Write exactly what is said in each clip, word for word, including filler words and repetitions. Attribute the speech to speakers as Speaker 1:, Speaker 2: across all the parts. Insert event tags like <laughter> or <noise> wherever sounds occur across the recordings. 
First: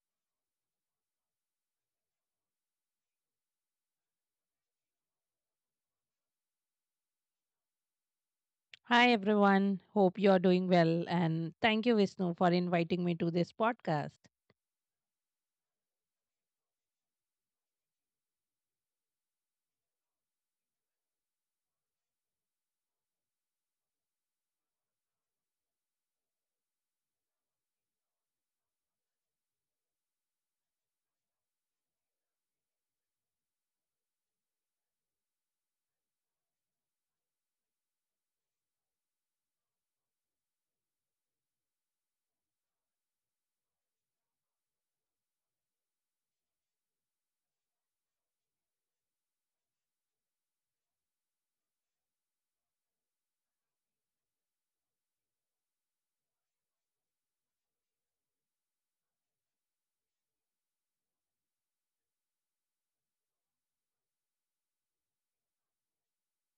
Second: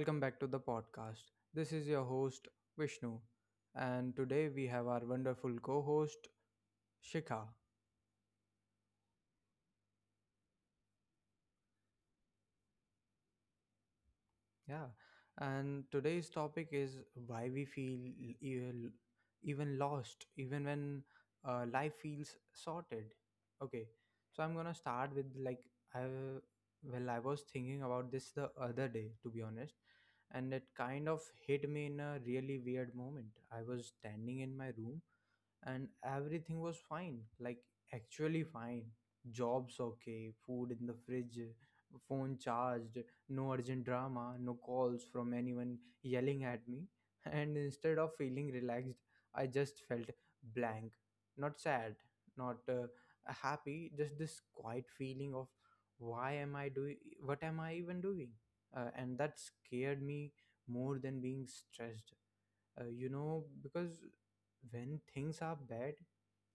Speaker 1: Welcome back to the podcast. This is your host, Vishnu. And today we have our wonderful co host, Shikha.
Speaker 2: Hi, everyone. Hope you're doing well. And thank you, Vishnu, for inviting me to this podcast.
Speaker 1: Yeah. And today's topic is why we feel e- even lost, even when uh, life feels sorted. Okay. So I'm going to start with like, I, well, I was thinking about this the other day, to be honest. And it kind of hit me in a really weird moment. I was standing in my room, and everything was fine, like actually fine. Jobs okay, food in the fridge, phone charged, no urgent drama, no calls from anyone yelling at me. <laughs> And instead of feeling relaxed, I just felt blank. Not sad, not uh, happy, just this quiet feeling of, why am I doing, what am I even doing? Uh, and that scared me more than being stressed. Uh, you know because when things are bad,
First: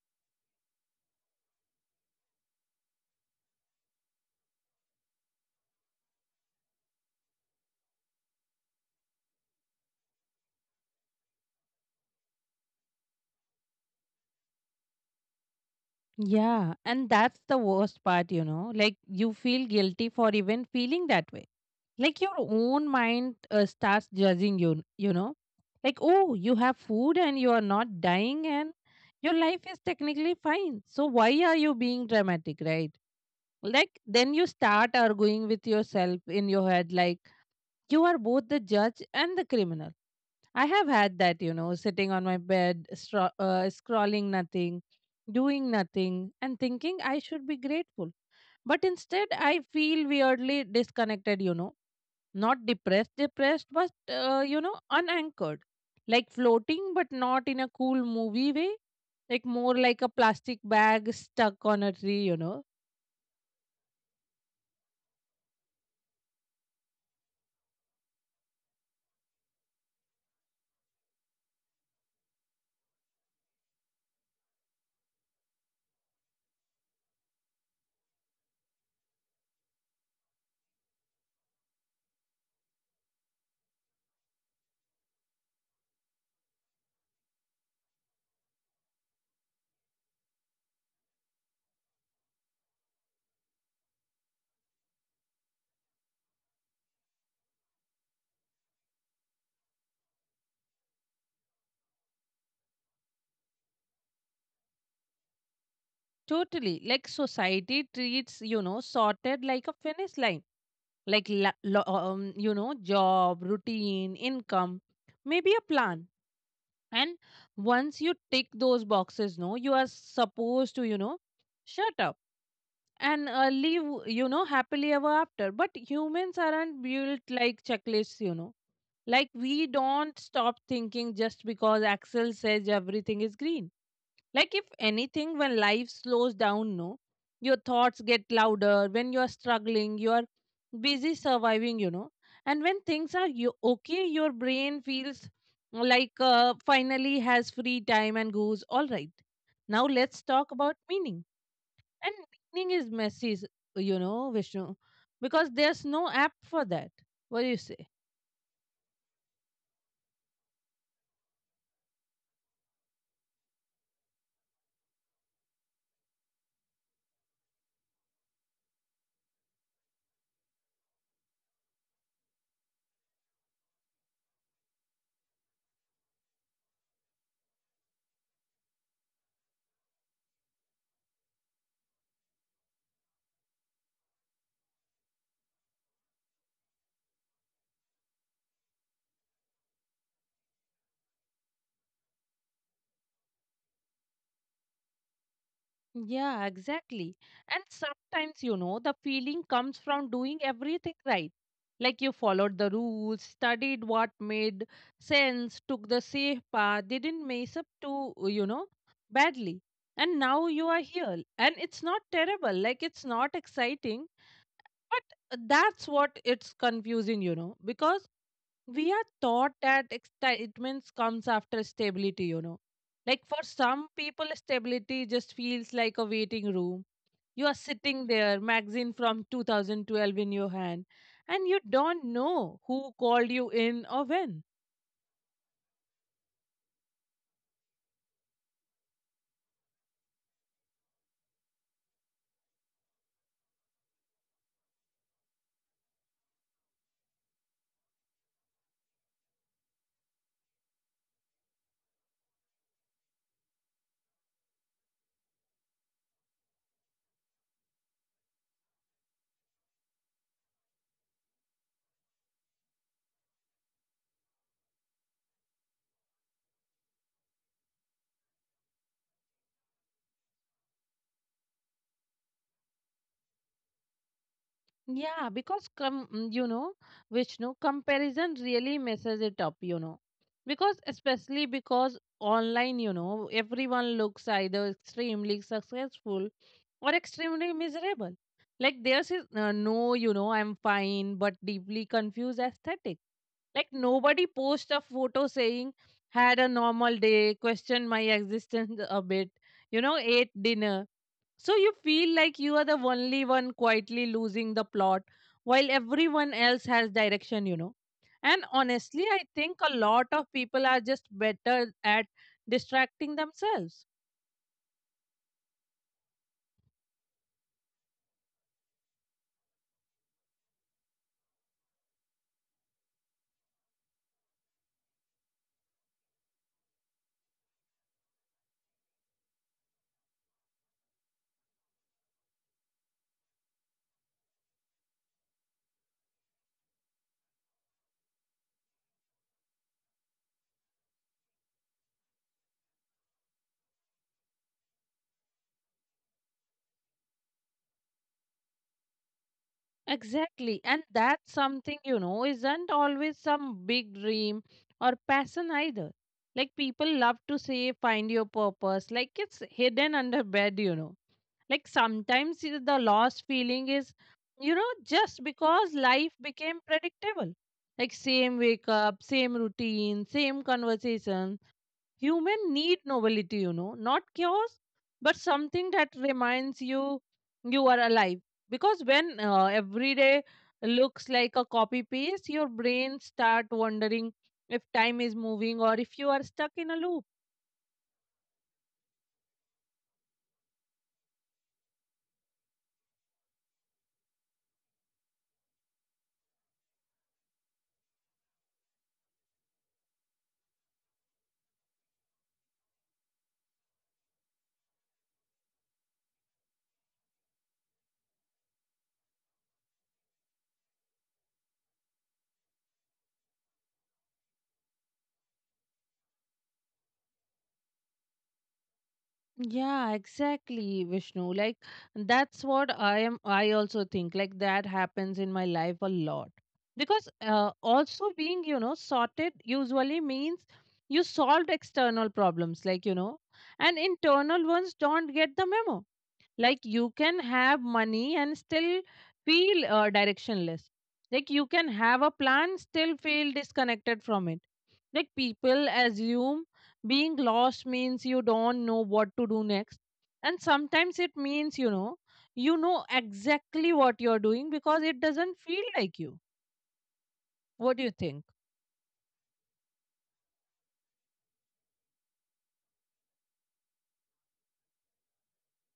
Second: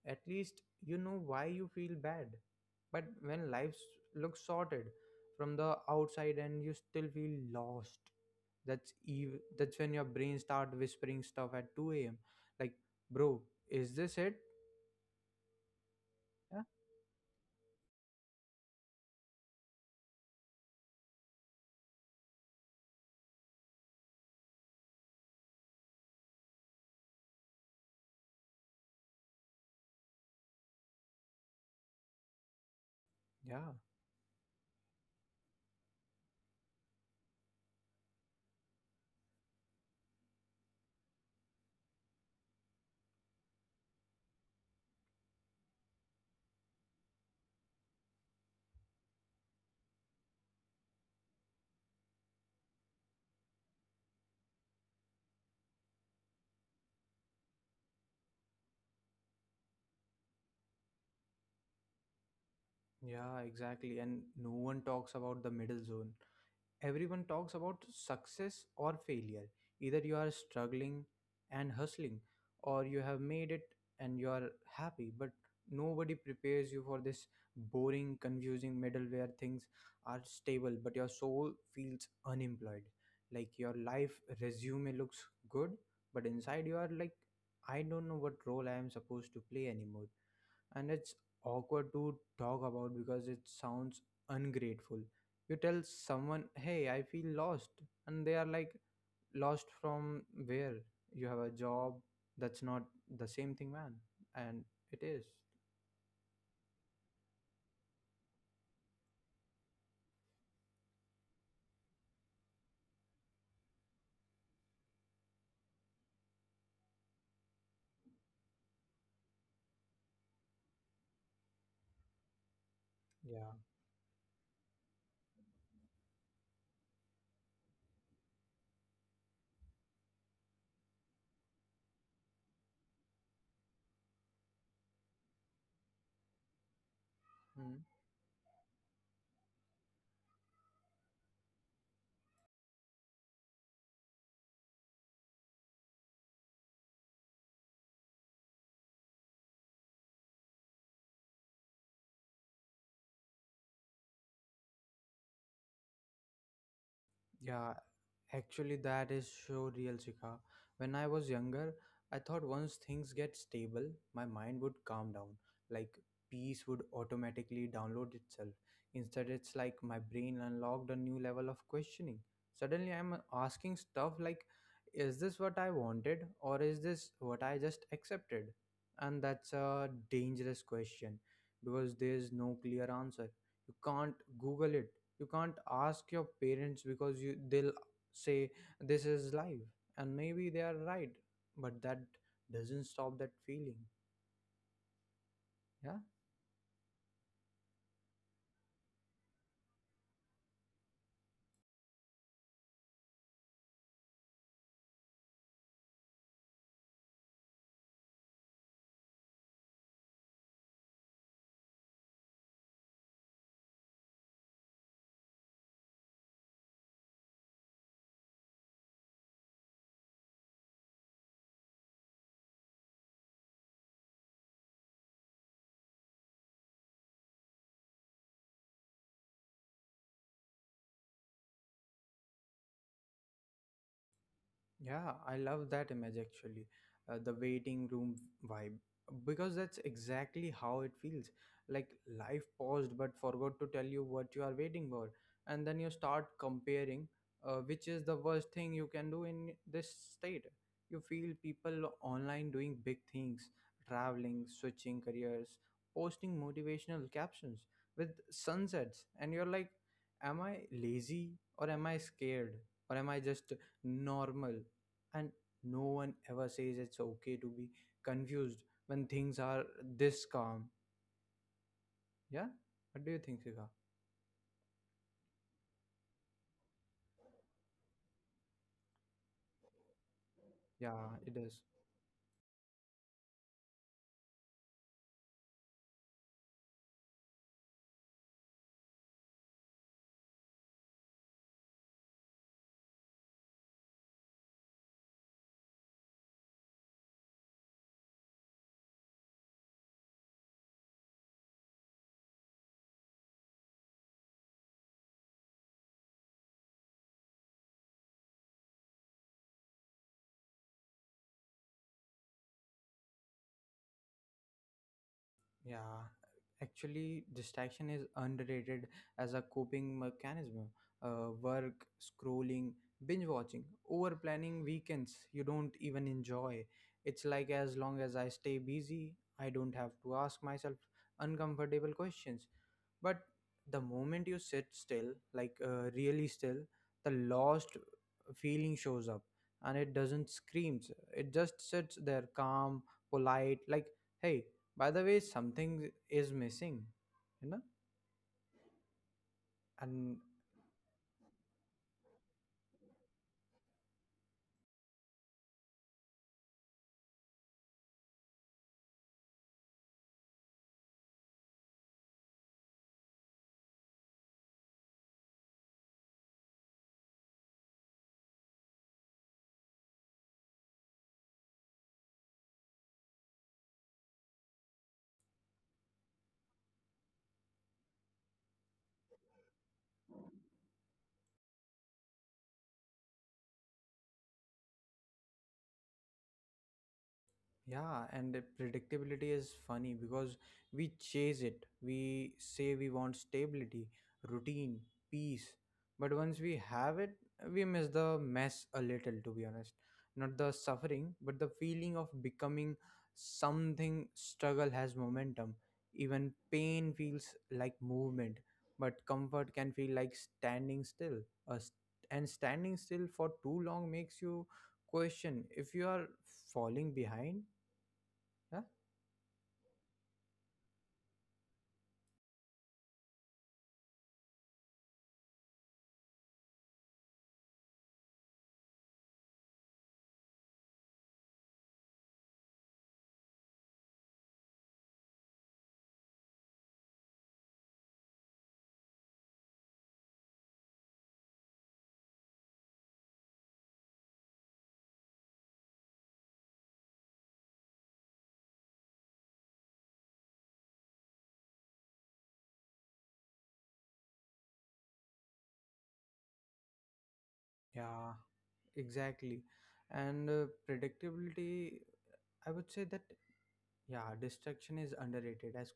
Speaker 1: at least you know why you feel bad. But when life s- looks sorted from the outside and you still feel lost, that's ev- that's when your brain start whispering stuff at two a.m., like, bro, is this it? Yeah,
Speaker 2: Yeah. And that's the worst part, you know. Like, you feel guilty for even feeling that way. Like, your own mind uh, starts judging you, you know. Like, oh, you have food and you are not dying, and your life is technically fine. So, why are you being dramatic, right?
Speaker 1: yeah,
Speaker 2: Like, then you start arguing with yourself in your head, like, you are both the judge and the criminal. I have had that, you know, sitting on my bed, stro- uh, scrolling nothing, doing nothing, and thinking I should be grateful. But instead, I feel weirdly disconnected, you know, not depressed, depressed, but, uh, you know, unanchored. Like floating, but not in a cool movie way. Like more like a plastic bag stuck on a tree, you know.
Speaker 1: yeah, exactly. And no one talks about the middle zone. Everyone talks about success or failure. Either you are struggling and hustling, or you have made it and you are happy, but nobody prepares you for this boring, confusing middle where things are stable, but your soul feels unemployed. Like your life resume looks good, but inside you are like, I don't know what role I am supposed to play anymore, and it's awkward to talk about because it sounds ungrateful. You tell someone, "Hey, I feel lost," and they are like, "Lost from where? You have a job. That's not the same thing, man." And it is.
Speaker 2: Totally. Like society treats, you know, sorted like a finish line, like la- lo- um, you know, job, routine, income, maybe a plan. And once you tick those boxes, no, you are supposed to, you know, shut up and uh,
Speaker 1: Yeah.
Speaker 2: live, you know, happily ever after. But humans aren't built like checklists, you know. Like we don't stop thinking just because axel says everything is green. Like, if anything, when life slows down, no, your thoughts get louder. When you are struggling, you are busy surviving, you know. And when things are, you okay, your brain feels like uh, finally has free time and goes, all right, now let's talk about meaning. And meaning is messy, s- you know, Vishnu, because there's no app for that. What do you
Speaker 1: Yeah,
Speaker 2: say?
Speaker 1: actually, that is so real, Shikha. When I was younger, I thought once things get stable, my mind would calm down. Like, peace would automatically download itself. Instead, it's like my brain unlocked a new level of questioning. Suddenly, I'm asking stuff like, is this what I wanted, or is this what I just accepted? And that's a dangerous question because there's no clear answer. You can't Google it. You can't ask your parents because you they'll say this is life. And maybe they are right, but that doesn't stop that feeling. Yeah.
Speaker 2: Yeah, exactly. And sometimes, you know, the feeling comes from doing everything right. Like you followed the rules, studied what made sense, took the safe path, didn't mess up too, you know, badly. And now you are here. And it's not terrible, like it's not exciting, but that's what it's confusing, you know, because we are taught that excitement comes after stability, you know. Like for some people, stability just feels like a waiting room. You are sitting there, magazine from two thousand twelve in your hand, and you don't know who called you in or when.
Speaker 1: Yeah, I love that image actually, uh, the waiting room vibe, because that's exactly how it feels. Like life paused but forgot to tell you what you are waiting for. And then you start comparing, uh, which is the worst thing you can do in this state. You feel people online doing big things, traveling, switching careers, posting motivational captions with sunsets, and you're like, am I lazy, or am I scared, or am I just normal? And no one ever says it's okay to be confused when things are this calm. Yeah. What do you think, Sika?
Speaker 2: Yeah, because com- mm, you know, Vishnu, comparison really messes it up, you know. Because
Speaker 1: Yeah, it
Speaker 2: especially
Speaker 1: is.
Speaker 2: because online, you know, everyone looks either extremely successful or extremely miserable. Like theirs is uh, no, you know, I'm fine, but deeply confused aesthetic. Like nobody posts a photo saying had a normal day, questioned my existence a bit, you know, ate dinner. So you feel like you are the only one quietly losing the plot while everyone else has direction, you know. And honestly, I think a lot of people are just better at distracting themselves.
Speaker 1: Yeah, actually, distraction is underrated as a coping mechanism. Uh, work, scrolling, binge watching, over planning weekends you don't even enjoy. It's like, as long as I stay busy, I don't have to ask myself uncomfortable questions. But the moment you sit still, like uh, really still, the lost feeling shows up. And it doesn't screams, it just sits there, calm, polite, like, hey, by the way, something is missing you know and
Speaker 2: Exactly. And that's something, you know, isn't always some big dream or passion either. Like people love to say, find your purpose. Like it's hidden under bed, you know. Like sometimes i- the lost feeling is, you know, just because life became predictable. Like same wake up, same routine, same conversation. Human need novelty, you know, not chaos, but something that reminds you you are alive. Because when uh, every day looks like a copy paste, your brain start wondering if time is moving or if you are stuck in a loop.
Speaker 1: yeah, and the predictability is funny because we chase it. We say we want stability, routine, peace. But once we have it, we miss the mess a little, to be honest. Not the suffering, but the feeling of becoming something. Struggle has momentum. Even pain feels like movement, but comfort can feel like standing still. A st- and standing still for too long makes you question if you are falling behind. Yeah,
Speaker 2: Yeah, exactly, Vishnu. Like that's what I am I also think like that happens in my life a lot. Because uh, also being, you know, sorted usually means you solved external problems like, you know, and internal ones don't get the memo. Like you can have money and still feel uh, directionless. Like you can have a plan, still feel disconnected from it. Like people assume being lost means you don't know what to do next. And sometimes it means, you know, you know exactly what you're doing because it doesn't feel like you. What do you
Speaker 1: yeah,
Speaker 2: think?
Speaker 1: exactly. And uh, predictability, I would say that, yeah, distraction is underrated as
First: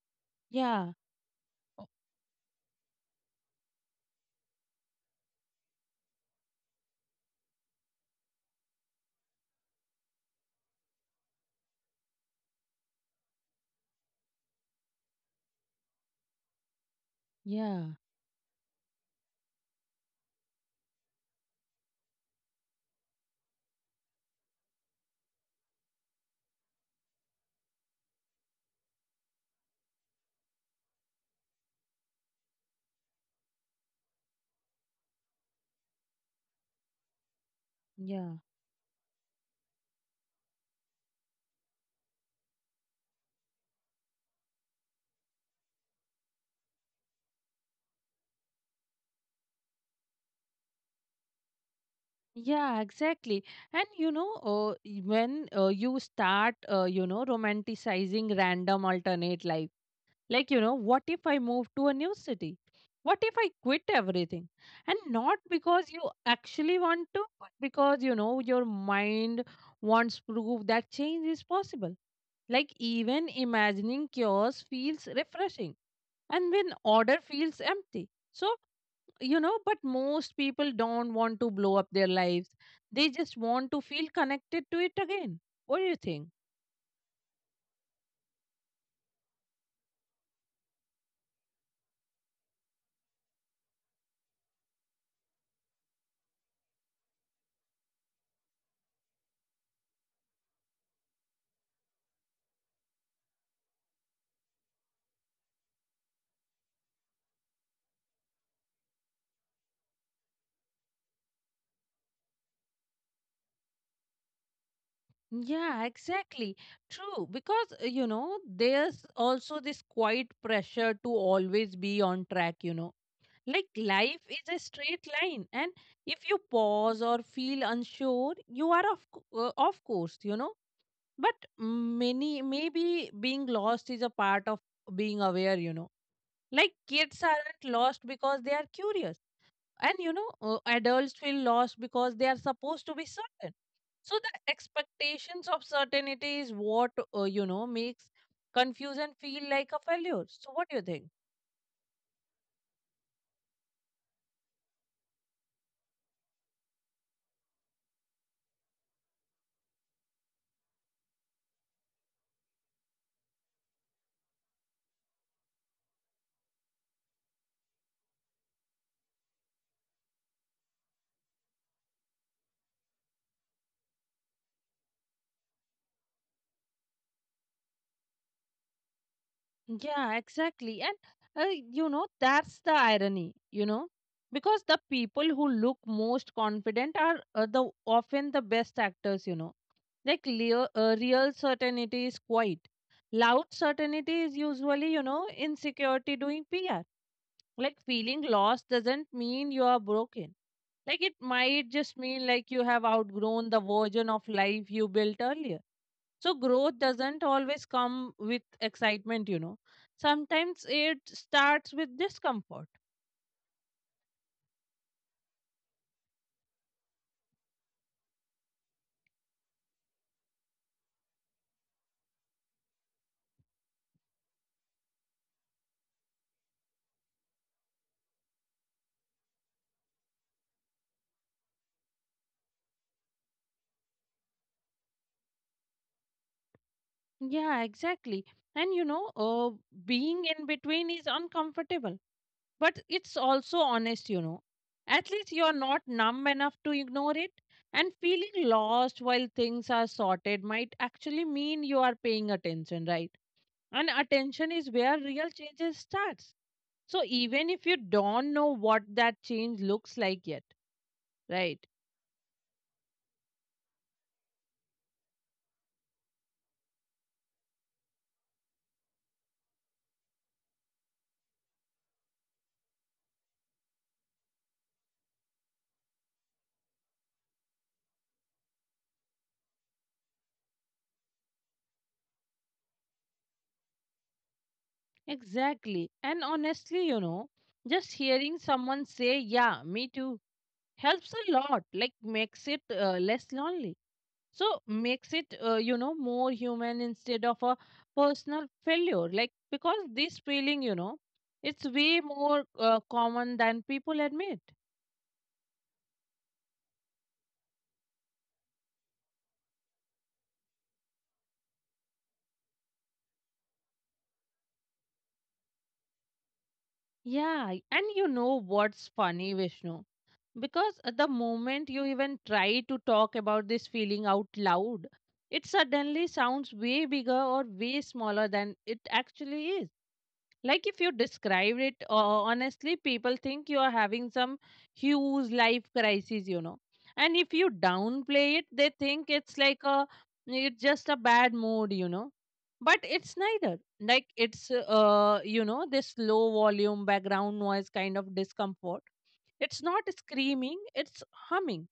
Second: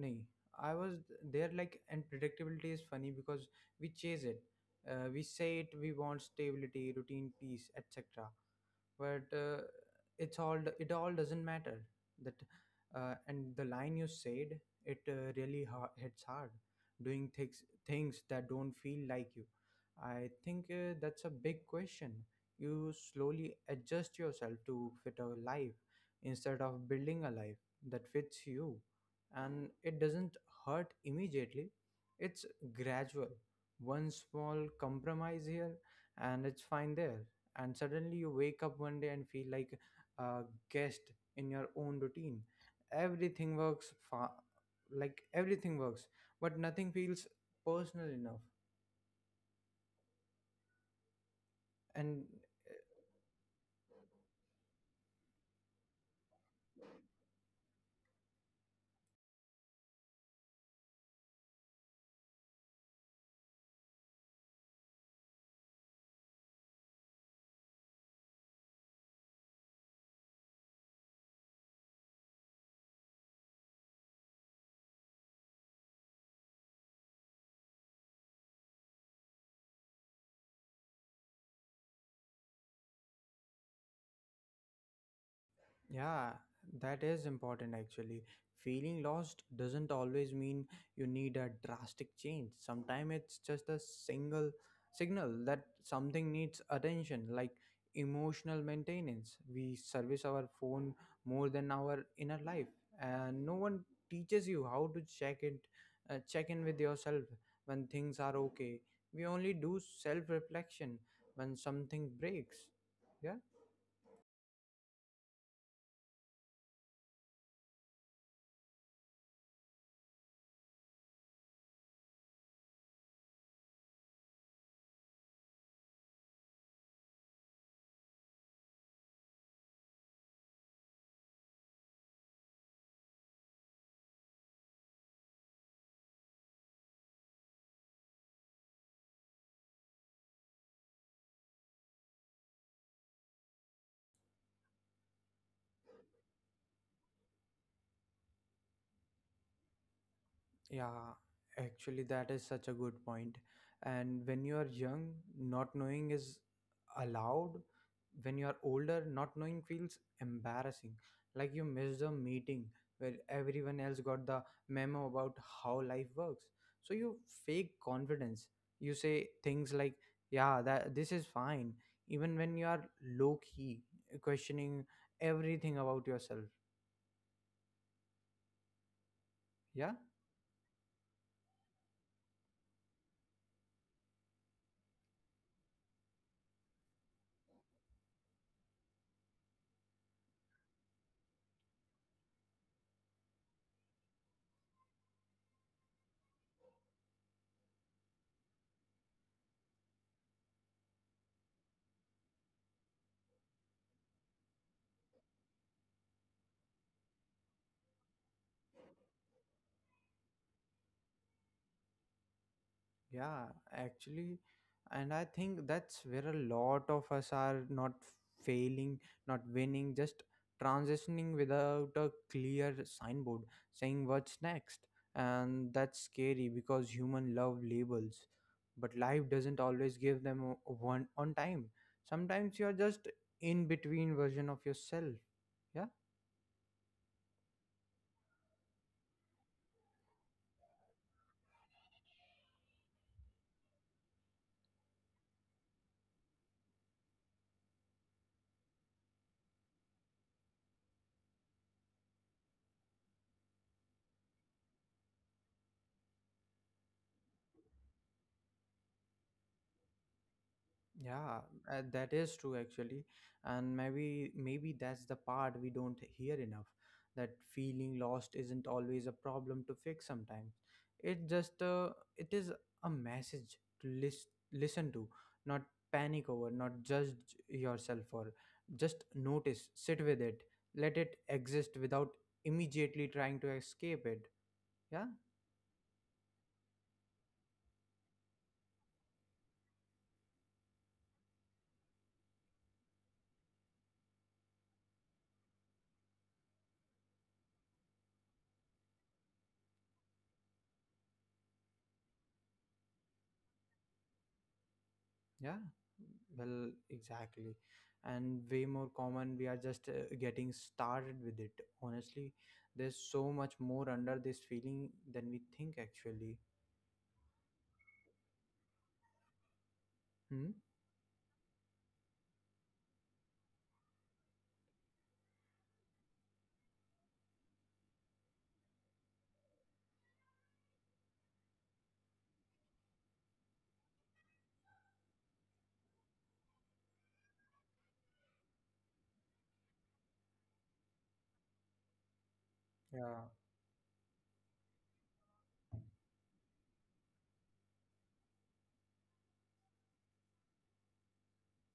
Speaker 1: nahi. I
Speaker 2: Yeah.
Speaker 1: was there, like,
Speaker 2: o-
Speaker 1: and predictability is funny because we chase it. Uh, we say it, we want stability, routine, peace, et cetera But uh, it's all it all doesn't matter that uh, And the line you said, it uh, really ha- hits hard, doing things
Speaker 2: Yeah.
Speaker 1: things that don't feel like you. I think uh, that's a big question. You slowly adjust yourself to fit a life instead of building a life that fits you. And it doesn't hurt immediately, it's gradual. One small compromise here, and it's fine there, and suddenly you
Speaker 2: Yeah.
Speaker 1: wake up one day and feel like a guest in your own routine. Everything works fa- like everything works, but nothing feels personal enough. And
Speaker 2: Yeah, exactly. And you know, uh, y- when uh, you start, uh, you know, romanticizing random alternate life. Like, you know, what if I move to a new city? What if I quit everything? And not because you actually want to, but because, you know, your mind wants proof that change is possible. Like, even imagining chaos feels refreshing, and when order feels empty. So, you know, but most people don't want to blow up their lives, they just want to feel connected to it again. What do you
Speaker 1: yeah,
Speaker 2: think?
Speaker 1: that is important actually. Feeling lost doesn't always mean you need a drastic change. Sometimes it's just a single signal that something needs attention, like emotional maintenance. We service our phone more than our inner life, and no one teaches you how to check it, uh, check in with yourself when things are okay. We only do self reflection when something breaks. Yeah.
Speaker 2: Yeah, exactly. True. Because, uh, you know, there's also this quiet pressure to always be on track, you know. Like life is a straight line, and if you pause or feel unsure, you are off, co- uh, off course, you know. But many, maybe being lost is a part of being aware, you know. Like kids aren't lost because they are curious, and you know, uh, adults feel lost because they are supposed to be certain. So the expectations of certainty is what, uh, you know, makes confusion feel like a failure. So what do you think?
Speaker 1: Yeah, actually, that is such a good point. And when you are young, not knowing is allowed. When you are older, not knowing feels embarrassing. Like you missed a meeting where everyone else got the memo about how life works. So you fake confidence. You say things like, yeah, that this is fine, even when you are low key, questioning everything about yourself. Yeah.
Speaker 2: Yeah, exactly. And uh, you know, that's the irony, you know, because the people who look most confident are uh, the often the best actors, you know. Like leo- uh, real certainty is quiet. Loud certainty is usually, you know, insecurity doing P R. Like feeling lost doesn't mean you are broken. Like it might just mean, like, you have outgrown the version of life you built earlier. So growth doesn't always come with excitement, you know. Sometimes it starts with discomfort.
Speaker 1: Yeah, actually, and I think that's where a lot of us are, not failing, not winning, just transitioning without a clear signboard saying what's next. And that's scary because human love labels, but life doesn't always give them o- one on time. Sometimes you're just in between version of yourself. Yeah.
Speaker 2: Yeah, exactly. And you know, uh, being in between is uncomfortable, but it's also honest, you know. At least you're not numb enough to ignore it. And feeling lost while things are sorted might actually mean you are paying attention, right? And attention is where real changes starts. So even if you don't know what that change looks like yet,
Speaker 1: Yeah,
Speaker 2: right?
Speaker 1: uh, that is true actually, and maybe maybe that's the part we don't hear enough. That feeling lost isn't always a problem to fix. Sometimes it just uh, it is a message to list, listen to, not panic over, not judge yourself for. Just notice, sit with it, let it exist without immediately trying to escape it. Yeah.
Speaker 2: Exactly. And honestly, you know, just hearing someone say, yeah, me too, helps a lot, like makes it uh, less lonely, so makes it, uh, you know, more human instead of a personal failure. Like because this feeling, you know, it's way more uh, common than people admit.
Speaker 1: Yeah, well, exactly. And way more common, we are just uh, getting started with it. Honestly, there's so much more under this feeling than we think, actually.
Speaker 2: Yeah, and you know what's funny, Vishnu,
Speaker 1: Hmm?
Speaker 2: because at the moment you even try to talk about this feeling out loud, it suddenly sounds way bigger or way smaller than it actually is. Like if you described it uh, honestly, people think you are having some huge life crisis, you know. And if you downplay it, they think it's like a, it's just a bad mood, you know. But it's
Speaker 1: Yeah.
Speaker 2: neither. Like it's uh you know, this low volume background noise kind of discomfort. It's not screaming, it's humming.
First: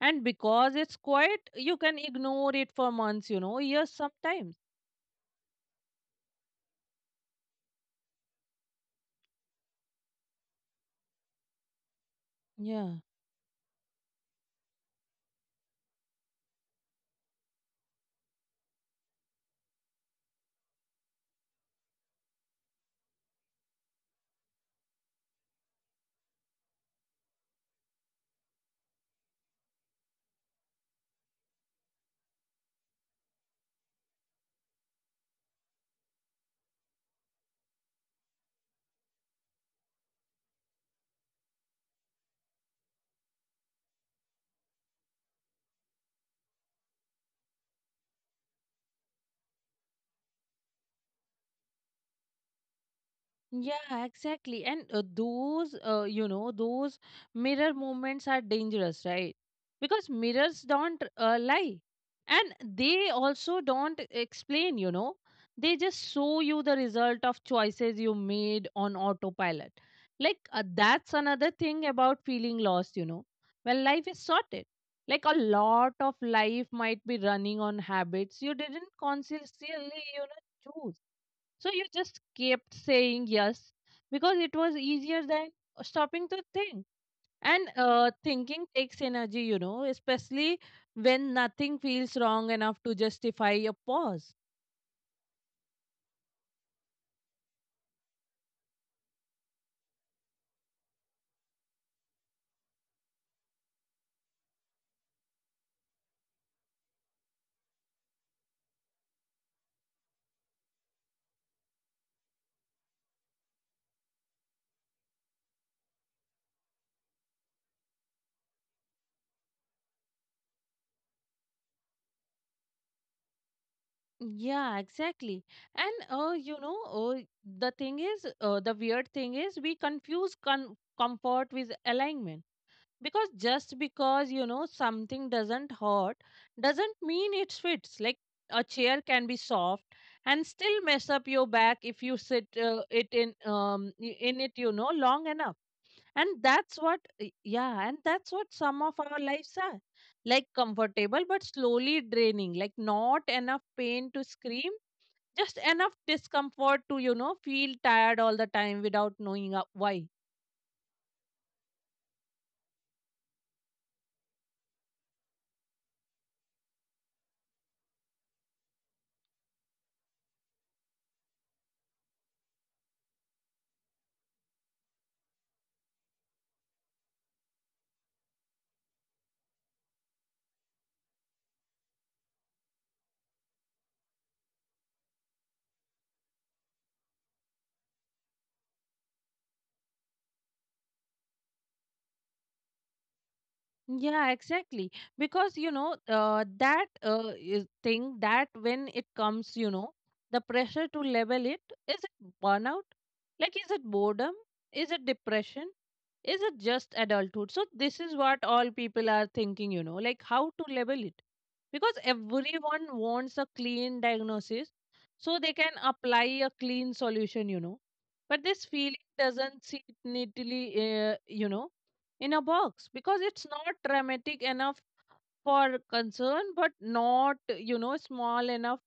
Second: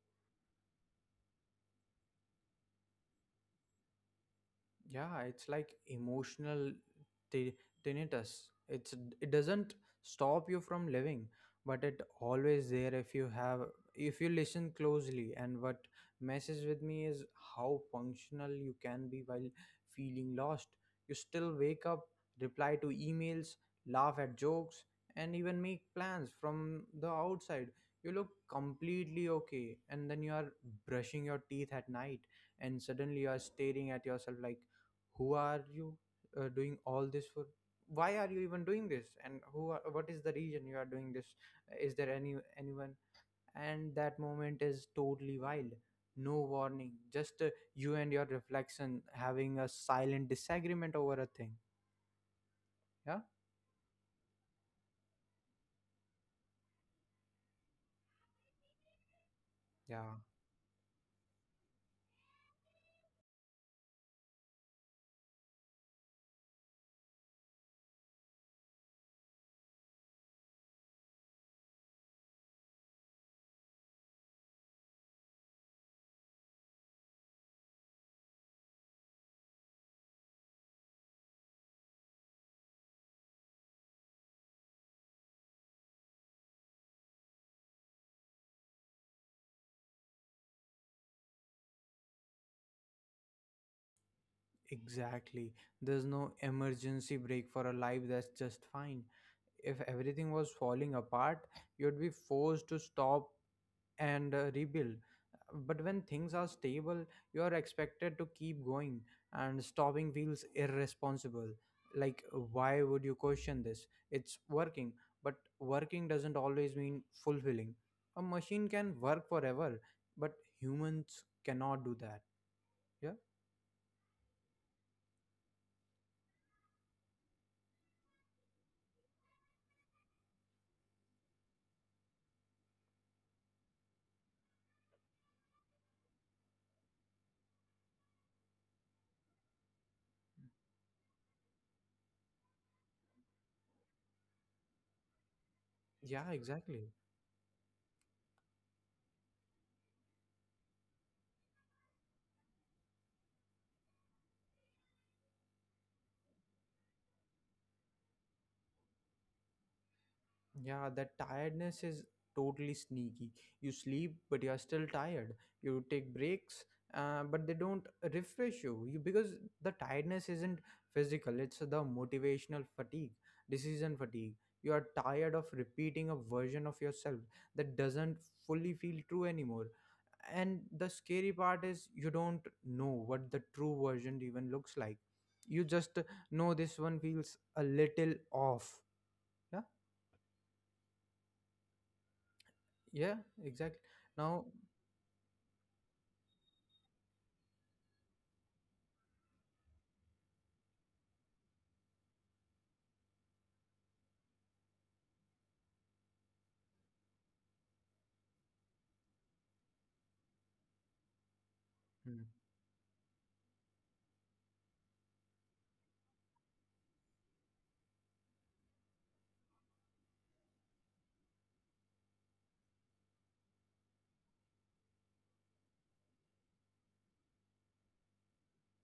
Speaker 2: And because it's quiet, you can ignore it for months, you know, years sometimes.
Speaker 1: Yeah, it's like emotional t- tinnitus. It's it doesn't stop you from living, but it always there,
Speaker 2: Yeah.
Speaker 1: if you have if you listen closely. And what messes with me is how functional you can be while feeling lost. You still wake up, reply to emails, laugh at jokes, and even make plans. From the outside, you look completely okay. And then you are brushing your teeth at night, and suddenly you are staring at yourself like, who are you uh, doing all this for? Why are you even doing this, and who are, what is the reason you are doing this? Is there any anyone? And that moment is totally wild. No warning, just uh, you and your reflection having a silent disagreement over a thing. Yeah.
Speaker 2: Yeah, exactly. And uh, those, uh, you know, those mirror movements are dangerous, right? Because
Speaker 1: Yeah,
Speaker 2: mirrors don't uh, lie. And they also don't explain, you know. They just show you the result of choices you made on autopilot. Like, uh, that's another thing about feeling lost, you know. Well, life is sorted, like a lot of life might be running on habits you didn't consciously, you know, choose, so you just kept saying yes because it was easier than uh, stopping to think. And uh, thinking takes energy, you know, especially when nothing feels wrong enough to justify a pause.
Speaker 1: exactly. There's no emergency break for a life that's just fine. If everything was falling apart, you'd be forced to stop and uh, rebuild. But when things are stable, you are expected to keep going, and stopping feels irresponsible. Like, why would you question this? It's working, but working doesn't always mean fulfilling. A machine can work forever, but humans cannot do that. Yeah,
Speaker 2: Yeah, exactly. And uh, you know, uh, the thing is, uh, the weird thing is, we confuse con- comfort with alignment, because just because you know something doesn't hurt doesn't mean it fits. Like a chair can be soft and still mess up your back if you sit uh, it in um, i- in it, you know, long enough.
Speaker 1: yeah,
Speaker 2: And that's
Speaker 1: exactly.
Speaker 2: what y- Yeah, and that's what some of our lives are, like comfortable but slowly draining, like not enough pain to scream, just enough discomfort to, you know, feel tired all the time without knowing uh, why.
Speaker 1: Yeah, that tiredness is totally sneaky. You sleep, but you are still tired. You take breaks, uh, but they don't refresh you. You because the tiredness isn't physical; it's the motivational fatigue, decision fatigue. You are tired of repeating a version of yourself that doesn't fully feel true anymore. And the scary part is you don't know what the true version even looks like. You just know this one feels a little off. Yeah. Yeah, exactly.
Speaker 2: Yeah,
Speaker 1: Now.
Speaker 2: exactly. Because, you know, uh, that uh, is- thing that when it comes, you know, the pressure to level it, is it burnout? Like, is it boredom? Is it depression? Is it just adulthood? So, this is what all people are thinking, you know, like how to level it. Because
Speaker 1: Hmm.
Speaker 2: everyone wants a clean diagnosis, so they can apply a clean solution, you know. But this feeling doesn't sit neatly, uh, you know, in a box, because it's not dramatic enough for concern but not, you know, small enough,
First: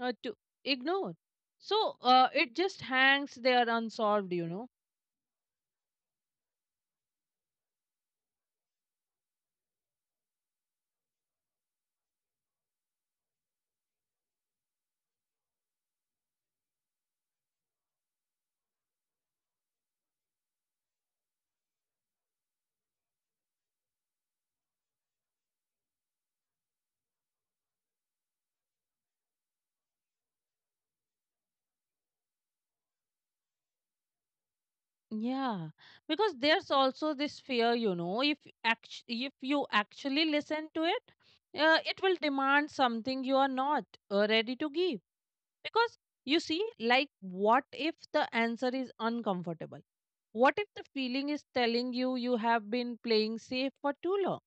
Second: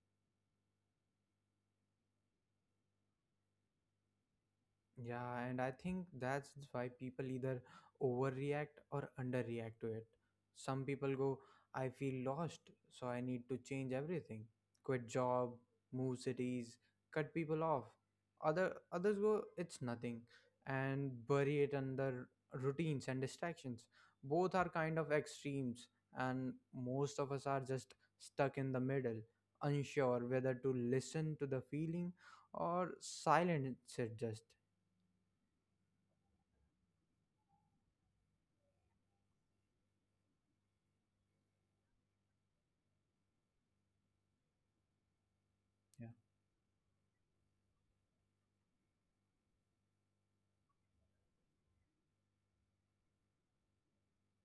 Speaker 2: uh, to ignore. So uh, it just hangs there unsolved, you know.
Speaker 1: Yeah, and I think that's why people either overreact or underreact to it. Some people go, I feel lost, so I need to change everything. Quit job, move cities, cut people off. Other others go, it's nothing, and bury it under routines and distractions. Both are kind of extremes, and most of us are just stuck in the middle, unsure whether to listen to the feeling or silence it just.
Speaker 2: Yeah, because there's also this fear, you know, if act- if you actually listen to it, uh, it will demand something you are not uh, ready to give. Because
Speaker 1: Yeah.
Speaker 2: you see, like, what if the answer is uncomfortable? What if the feeling is telling you you have been playing safe for too long?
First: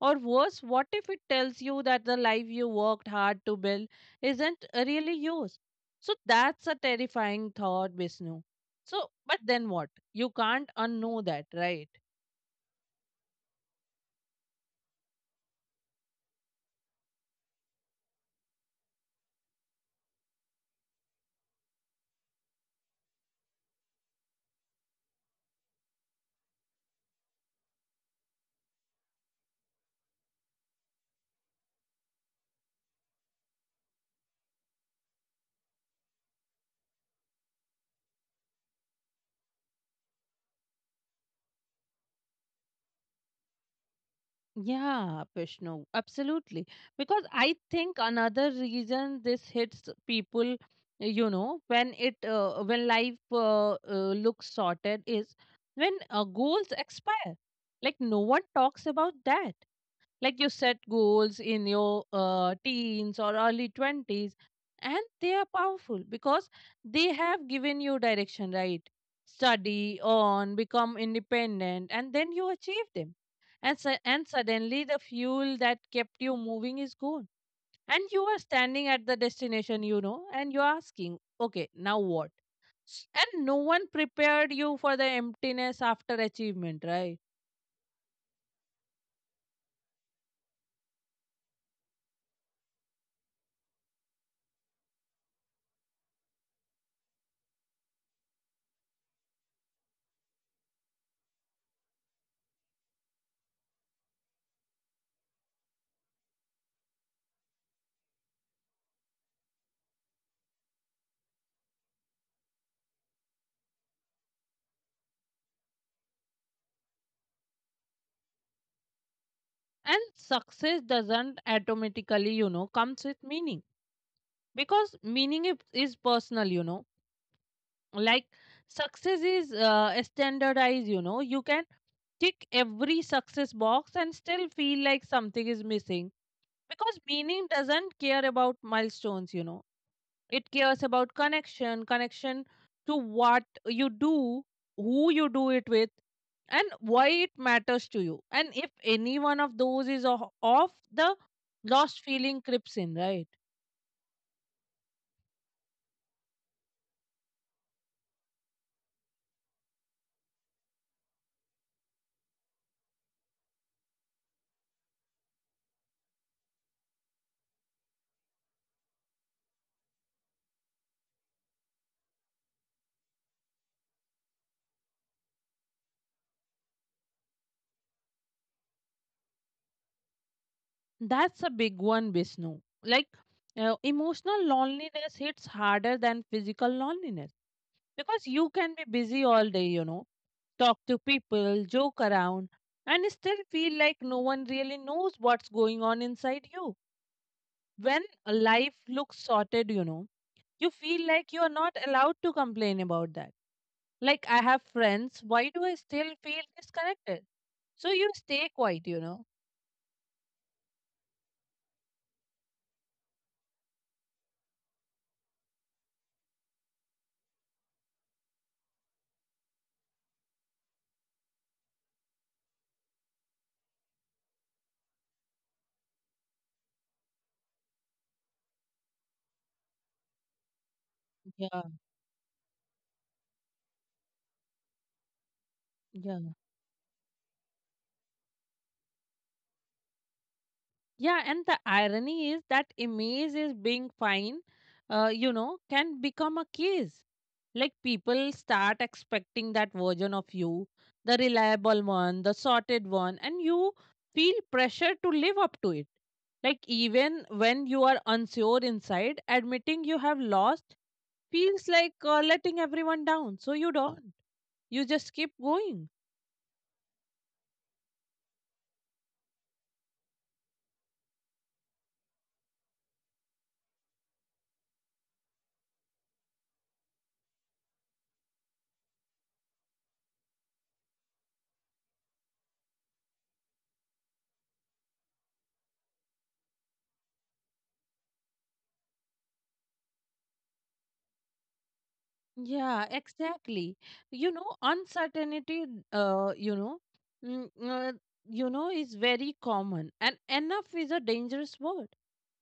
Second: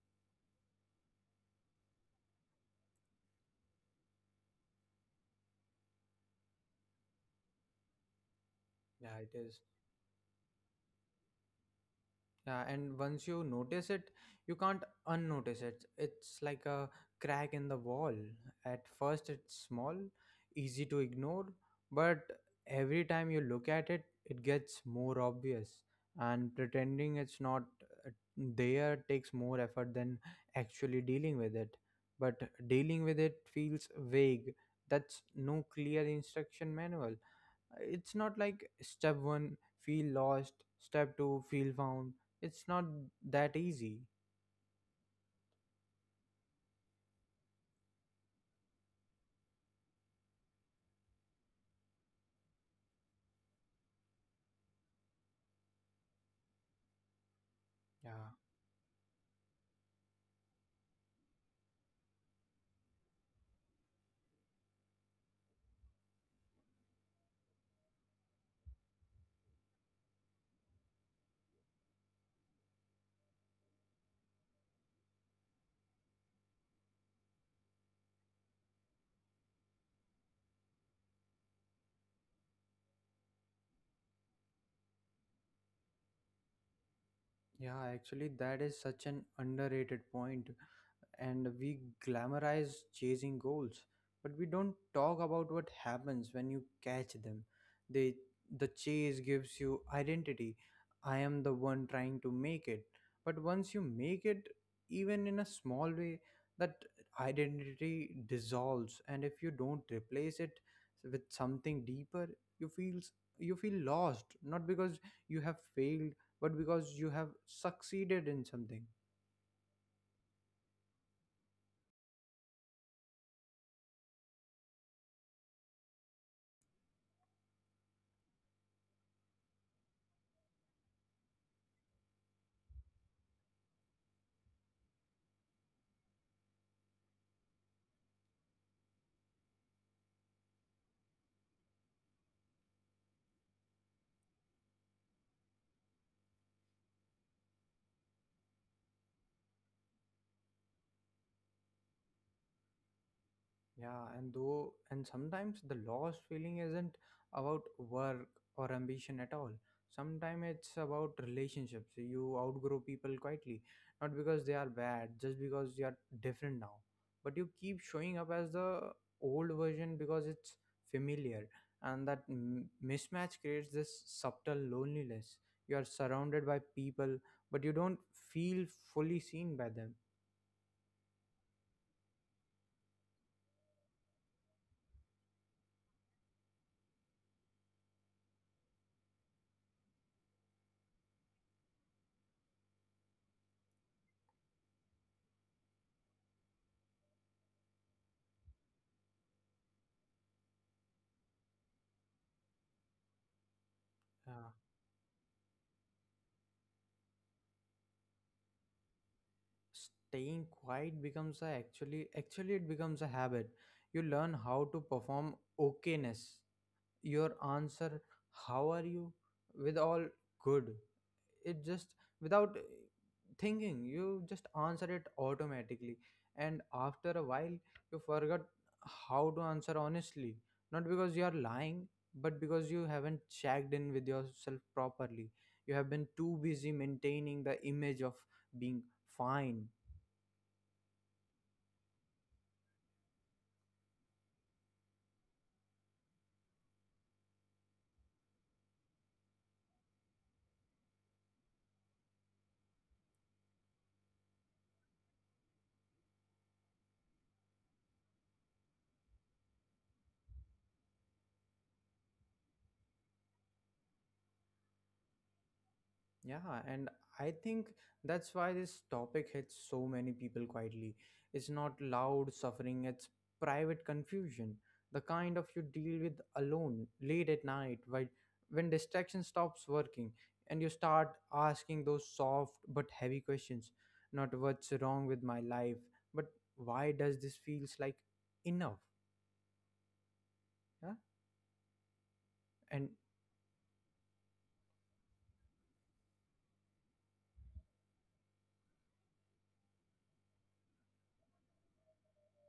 Speaker 2: Or worse, what if it tells you that the life you worked hard to build isn't really yours? So that's a terrifying thought, Vishnu. So,
Speaker 1: Yeah, it
Speaker 2: but
Speaker 1: is.
Speaker 2: then what? You can't unknow that, right?
Speaker 1: Yeah, and once you notice it, you can't unnotice it. It's like a crack in the wall. At first, it's small, easy to ignore, but every time you look at it, it gets more obvious. And pretending it's not uh, there takes more effort than actually dealing with it. But dealing with it feels vague. That's no clear instruction manual. It's not like step one, feel lost, step two, feel found. It's not that easy.
Speaker 2: Yeah, Vishnu, absolutely. Because I think another reason this hits people, you know, when it uh, when life uh, uh, looks sorted is when uh, goals expire. Like no
Speaker 1: Yeah.
Speaker 2: one talks about that. Like you set goals in your uh, teens or early twenties, and they are powerful because they have given you direction, right? Study on, become independent, and then you achieve them. And su- and suddenly the fuel that kept you moving is gone, and you are standing at the destination, you know, and you're asking, okay, now what? And no one prepared you for the emptiness after achievement, right?
Speaker 1: Yeah, actually, that is such an underrated point. And we glamorize chasing goals, but we don't talk about what happens when you catch them. They, the chase gives you identity. I am the one trying to make it. But once you make it, even in a small way, that identity dissolves. And if you don't replace it with something deeper, you feel you feel lost. Not because you have failed but because you have succeeded in something.
Speaker 2: And success doesn't automatically, you know, comes with meaning because meaning is is personal, you know. Like success is uh, standardized, you know. You can tick every success box and still feel like something is missing because meaning doesn't care about milestones, you know, it cares about connection, connection to what you do, who you do it with, and why it matters to you. And if any one of those is o- off, the lost feeling creeps in, right?
Speaker 1: Yeah, and though and sometimes the lost feeling isn't about work or ambition at all. Sometimes it's about relationships. You outgrow people quietly, not because they are bad, just because you are different now, but you keep showing up as the old version because it's familiar. And that m- mismatch creates this subtle loneliness. You are surrounded by people but you don't feel fully seen by them.
Speaker 2: That's a big one, Vishnu. Like, uh, emotional loneliness hits harder than physical loneliness because you can be busy all day, you know, talk to people, joke around, and still feel like no one really knows what's going on inside you when a life looks sorted, you know, you feel like you are not allowed to complain about that. Like,
Speaker 1: Yeah.
Speaker 2: I have friends, why do I still feel disconnected? So you stay quiet, you know.
Speaker 1: Staying quiet becomes a actually actually it becomes a habit. You learn how to perform okayness. Your answer, how are you, with all good, it just, without uh, thinking, you just answer it automatically. And after a while you forgot how to answer honestly, not because you are
Speaker 2: Yeah,
Speaker 1: lying but because you haven't checked in with yourself properly. You have been
Speaker 2: yeah.
Speaker 1: too busy maintaining the image of being fine.
Speaker 2: Yeah, and the irony is that image is being fine, uh, you know, can become a case. Like people start expecting that version of you, the reliable one, the sorted one, and you feel pressure to live up to it. Like even when you are unsure inside, admitting you have lost feels like uh, letting everyone down. So you don't. You just keep going.
Speaker 1: Yeah, and I think that's why this topic hits so many people quietly. It's not loud suffering, it's private confusion, the kind of you deal with alone late at night, while when distraction stops working and you start asking those soft but heavy questions. Not what's wrong with my life, but why does this feels like enough? Yeah, and
Speaker 2: Yeah, exactly. You know, uncertainty, uh, you know, mm, uh, you know, is very common, and enough is a dangerous word.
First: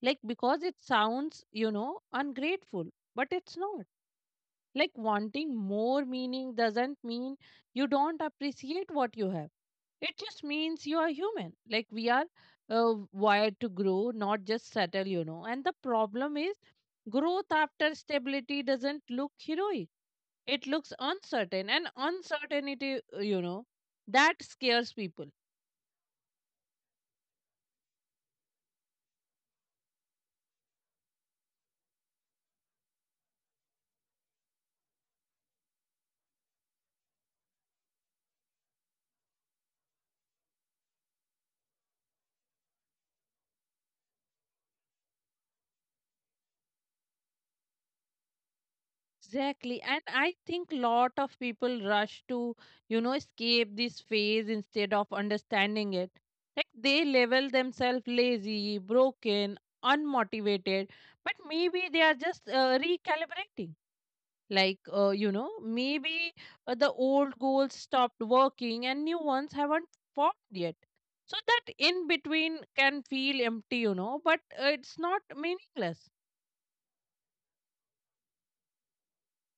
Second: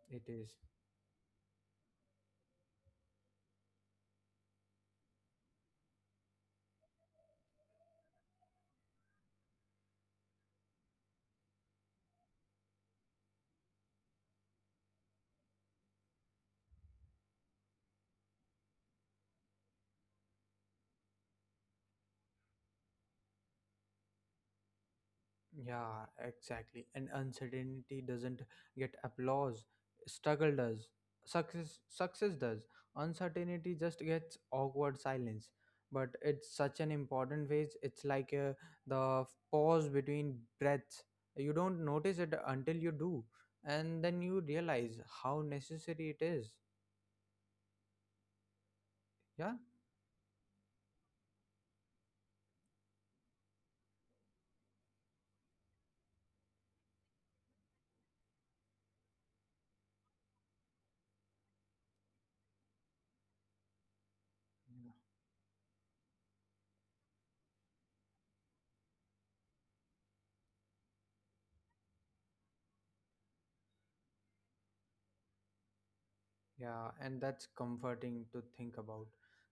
Speaker 2: Like,
Speaker 1: it is.
Speaker 2: because it sounds, you know, ungrateful, but it's not. Like, wanting more meaning doesn't mean you don't appreciate what you have. It just means you are human. Like, we are uh, wired to grow, not just settle, you know. And the problem is, growth after stability doesn't look heroic. It looks uncertain, and uncertainty, uh, you know, that scares people.
Speaker 1: Yeah, exactly. And uncertainty doesn't get applause. Struggle does. Success success does. Uncertainty just gets awkward silence. But it's such an important phase. It's like uh, the pause between breaths. You don't notice it until you do, and then you realize how necessary it is. Yeah.
Speaker 2: Exactly. And I think lot of people rush to, you know, escape this phase instead of understanding it. Like they label themselves lazy, broken, unmotivated, but maybe they are just uh, recalibrating. Like uh, you know, maybe uh, the old goals stopped working and new ones haven't formed yet, so that in between can feel empty, you know, but uh, it's not meaningless.
Speaker 1: Yeah, and that's comforting to think about.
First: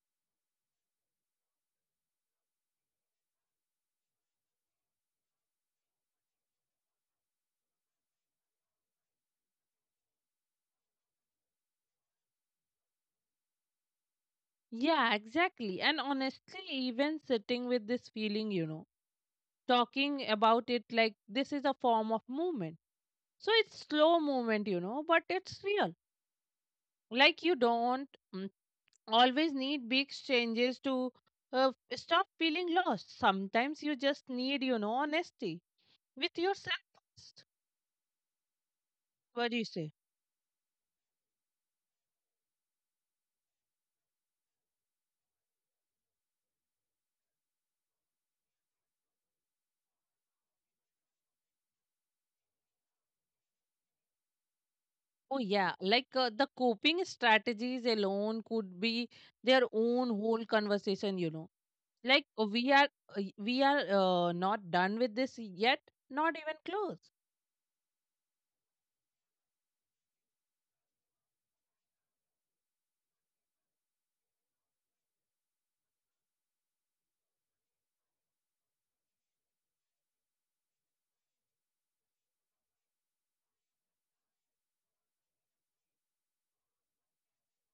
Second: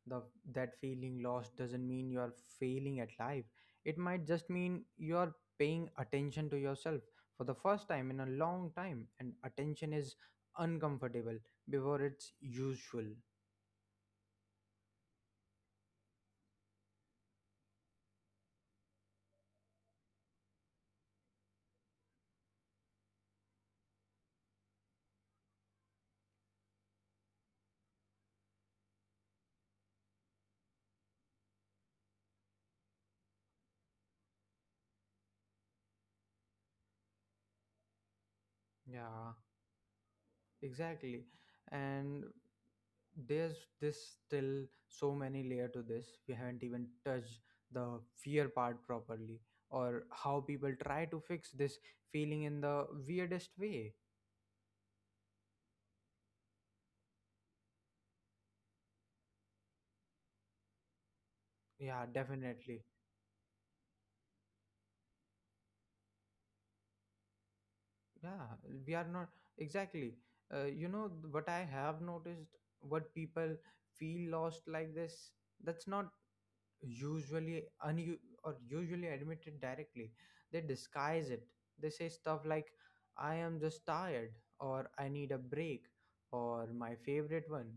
Speaker 1: The that feeling lost doesn't mean you are failing at life. It might just mean you are paying attention to yourself for the first time in a long time, and attention is uncomfortable before it's usual.
Speaker 2: Yeah, exactly. And honestly, even sitting with this feeling, you know, talking about it like this is a form of movement. So it's slow movement, you know, but it's real. Like you don't always need big changes to uh, stop feeling lost. Sometimes you just need, you know, honesty with yourself. First.
Speaker 1: Yeah.
Speaker 2: What do you say?
Speaker 1: Exactly. And there's this still so many layer to this. We haven't even touched the fear part properly or how people try to fix this feeling in the weirdest way.
Speaker 2: Oh, yeah. Like uh, the coping strategies alone could be their own whole conversation, you know.
Speaker 1: Yeah,
Speaker 2: Like uh, we
Speaker 1: definitely.
Speaker 2: are, uh, we are uh, not done with this yet, not even close.
Speaker 1: Yeah, we are not, exactly. Uh, you know what I have noticed, what people feel lost like this, that's not usually un- or usually admit it directly. They disguise it. They say stuff like, I am just tired, or I need a break, or my favorite one,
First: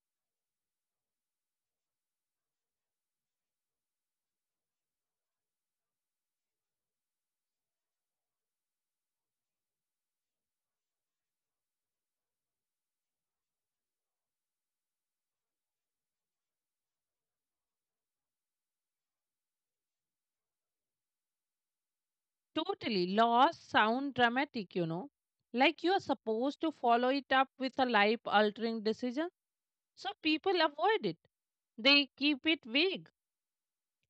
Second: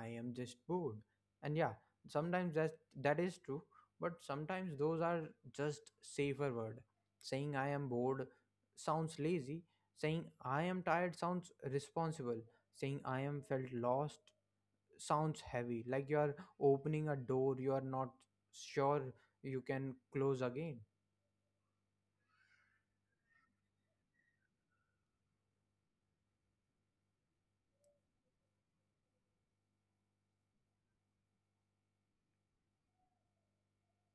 Speaker 1: I am just bored. And yeah, sometimes that that is true, but sometimes those are just safer word. Saying I am bored sounds lazy, saying I am tired sounds responsible, saying I am felt lost sounds heavy, like you're opening a door you're not sure you can close again.
Speaker 2: Totally lost sound dramatic, you know. Like you are supposed to follow it up with a life altering decision. So people avoid it. They keep it vague.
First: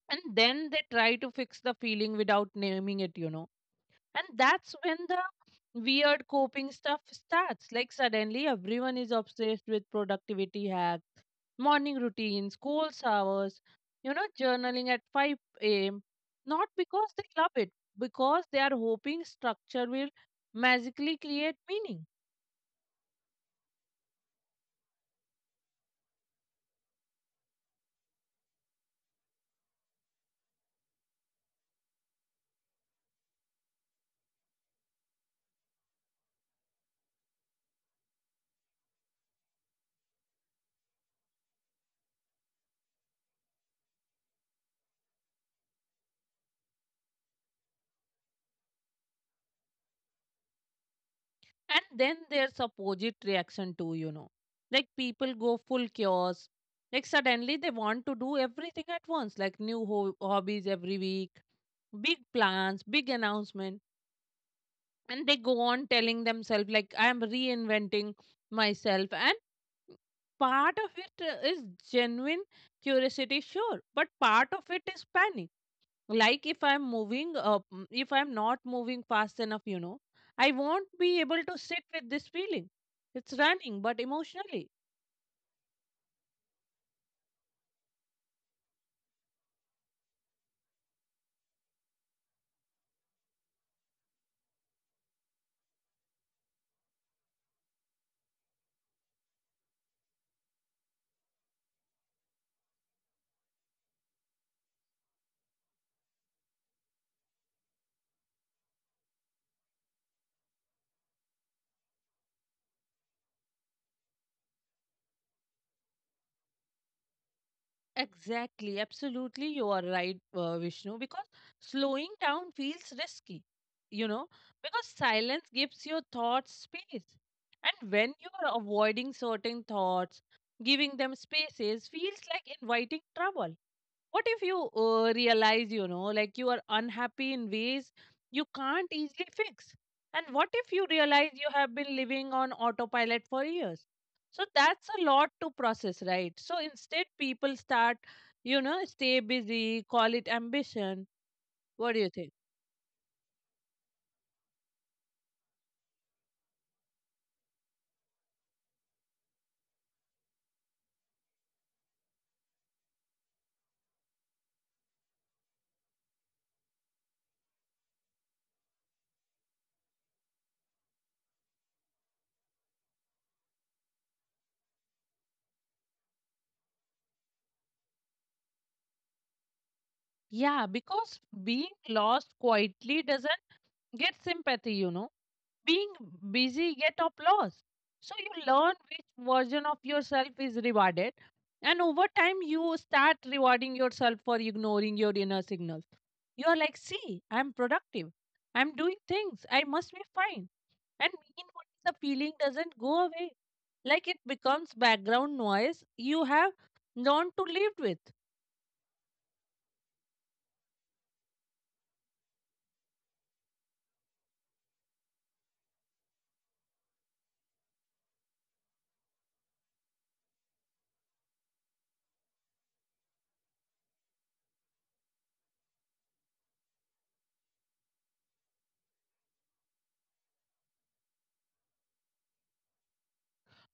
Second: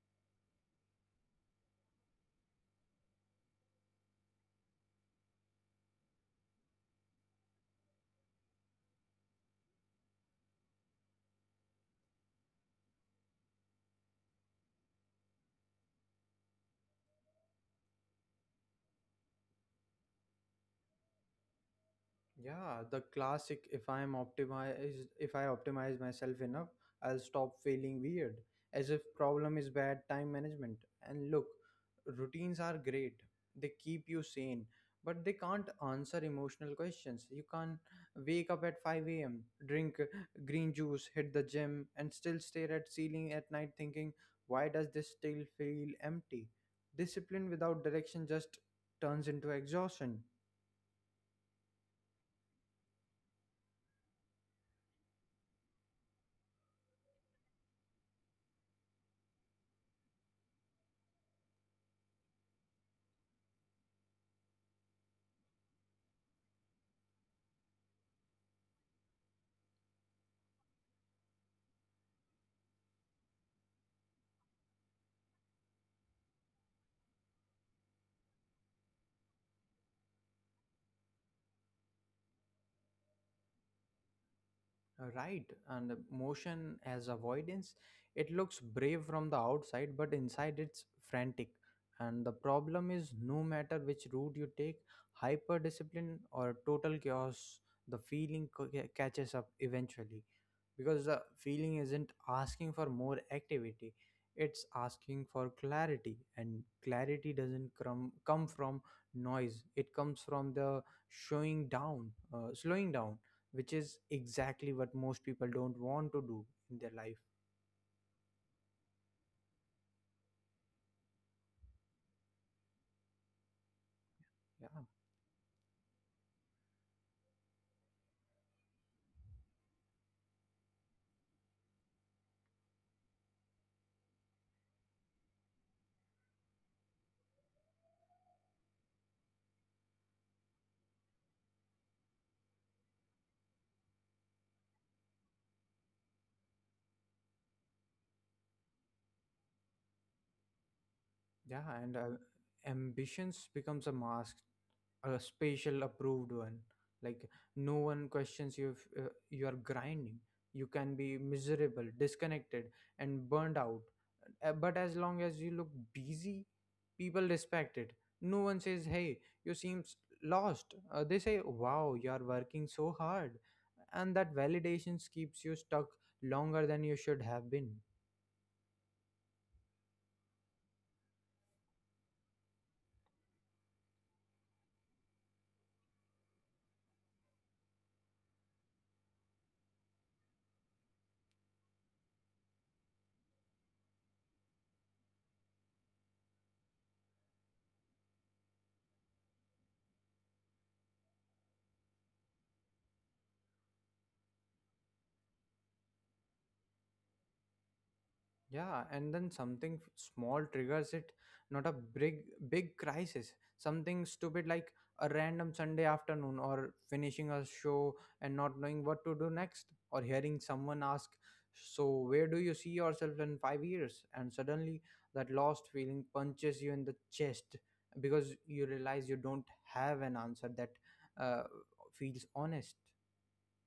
Speaker 2: And then they try to fix the feeling without naming it, you know. And that's when the weird coping stuff starts. Like suddenly everyone is obsessed with productivity hacks, morning routines, cold showers, you know, journaling at five a m. Not because they love it, because they are hoping structure will magically create meaning.
Speaker 1: Yeah, the classic if I'm optimized if I optimize myself enough, I'll stop feeling weird. As if problem is bad time management. And look, routines are great. They keep you sane, but they can't answer emotional questions. You can't wake up at five a m, drink green juice, hit the gym, and still stare at ceiling at night thinking, why does this still feel empty? Discipline without direction just turns into exhaustion.
Speaker 2: And then there's opposite reaction too, you know. Like people go full chaos. Like suddenly they want to do everything at once, like new ho- hobbies every week, big plans, big announcement, and they go on telling themselves like I am reinventing myself. And part of it uh, is genuine curiosity, sure, but part of it is panic. Like if I'm moving up, if I'm not moving fast enough, you know, I won't be able to sit with this feeling. It's running but emotionally.
Speaker 1: Uh, Right, and motion as avoidance, it looks brave from the outside, but inside it's frantic. And the problem is, no matter which route you take, hyper discipline or total chaos, the feeling co- ca- catches up eventually, because the feeling isn't asking for more activity, it's asking for clarity. And clarity doesn't come come from noise, it comes from the showing down uh, slowing down, which is exactly what most people don't want to do in their life.
Speaker 2: Exactly, absolutely, you are right, uh, Vishnu, because slowing down feels risky, you know, because
Speaker 1: Yeah.
Speaker 2: silence gives your thoughts space. And when you are avoiding certain thoughts, giving them spaces feels like inviting trouble. What if you uh, realize, you know, like you are unhappy in ways you can't easily fix? And what if you realize you have been living on autopilot for years? So that's a lot to process, right? So instead people start, you know, stay busy, call it ambition.
Speaker 1: Yeah,
Speaker 2: What do
Speaker 1: and
Speaker 2: you
Speaker 1: uh,
Speaker 2: think?
Speaker 1: ambitions becomes a mask, a special approved one. Like no one questions you if uh, you are grinding. You can be miserable, disconnected, and burned out. Uh, but as long as you look busy, people respect it. No one says, hey, you seems lost. Uh, they say, wow, you are working so hard. And that validations keeps you stuck longer than you should have been.
Speaker 2: Yeah, because being lost quietly doesn't get sympathy, you know. Being busy get applause. So you learn which version of yourself is rewarded, and over time you start rewarding yourself for ignoring your inner signals. You are like, see, I'm productive, I'm doing things, I must be fine. And meanwhile the feeling doesn't go away. Like it becomes background noise you have learned to live with.
Speaker 1: Yeah, and then something f- small triggers it. Not a big big crisis, something stupid like a random Sunday afternoon, or finishing a show and not knowing what to do next, or hearing someone ask, so where do you see yourself in five years? And suddenly that lost feeling punches you in the chest, because you realize you don't have an answer that uh, feels honest.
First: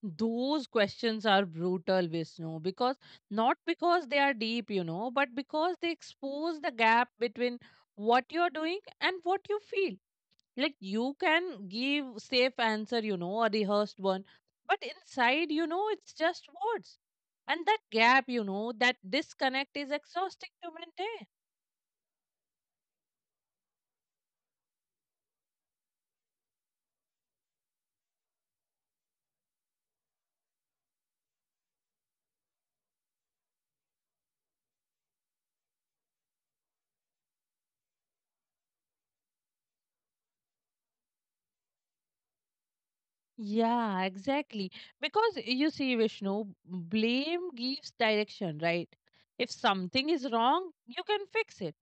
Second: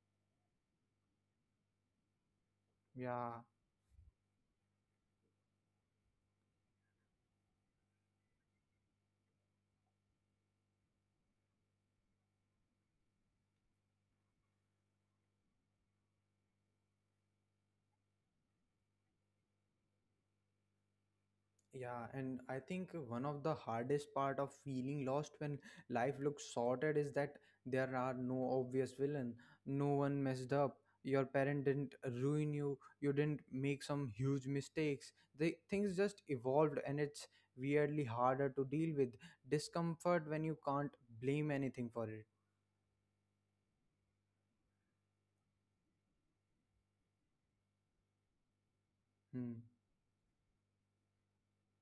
Speaker 2: Those questions are brutal, Vishnu, because
Speaker 1: Yeah.
Speaker 2: not because they are deep, you know, but because they expose the gap between what you're doing and what you feel. Like you can give safe answer, you know, a rehearsed one, but inside you know it's just words. And that gap, you know, that disconnect is exhausting to maintain.
Speaker 1: Yeah, and I think one of the hardest part of feeling lost when life looks sorted is that there are no obvious villain. No one messed up. Your parent didn't ruin you. You didn't make some huge mistakes. The things just evolved, and it's weirdly harder to deal with discomfort when you can't blame anything for it.
Speaker 2: Yeah, exactly. Because you see, Vishnu, blame gives direction, right? If
Speaker 1: Hmm.
Speaker 2: something is wrong, you can fix it.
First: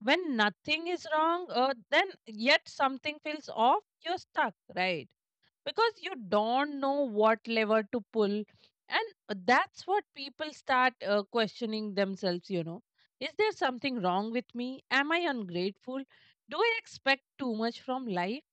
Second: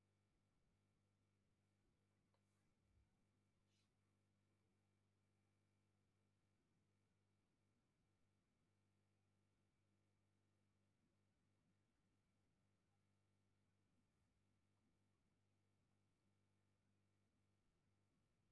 Speaker 2: When nothing is wrong, uh, then yet something feels off, you're stuck, right? Because you don't know what lever to pull. And that's what people start uh, questioning themselves, you know. Is there something wrong with me? Am I ungrateful? Do I expect too much from life?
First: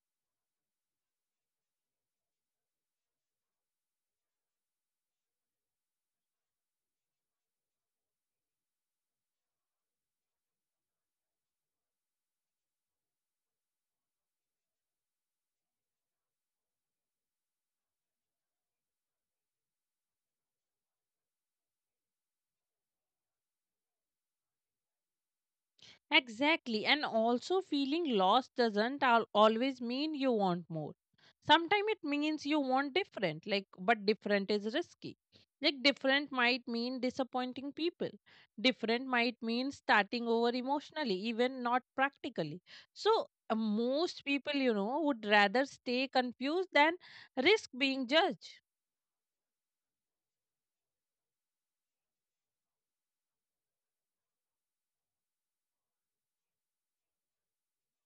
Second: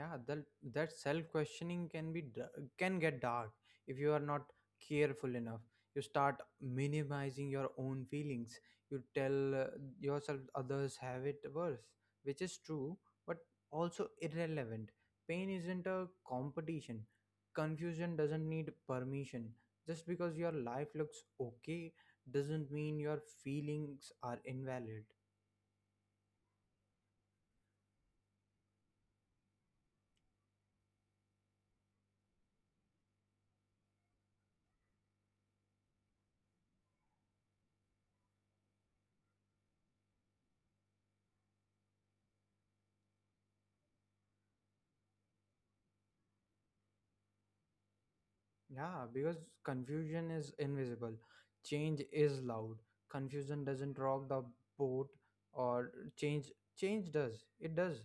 Speaker 1: Yeah, that that self questioning can be d- can get dark. If you are not careful enough you start minimizing your own feelings. You tell uh, yourself others have it worse, which is true, but also irrelevant. Pain isn't a competition, confusion doesn't need permission. Just because your life looks okay doesn't mean your feelings are invalid.
Speaker 2: Exactly. And also, feeling lost doesn't al- always mean you want more. Sometimes it means you want different, like, but different is risky. Like, different might mean disappointing people. Different might mean starting over emotionally, even not practically. So, uh, most people, you know, would rather stay confused than risk being judged.
Speaker 1: Yeah, because confusion is invisible. Change is loud. Confusion doesn't rock the boat, or change change does. It does.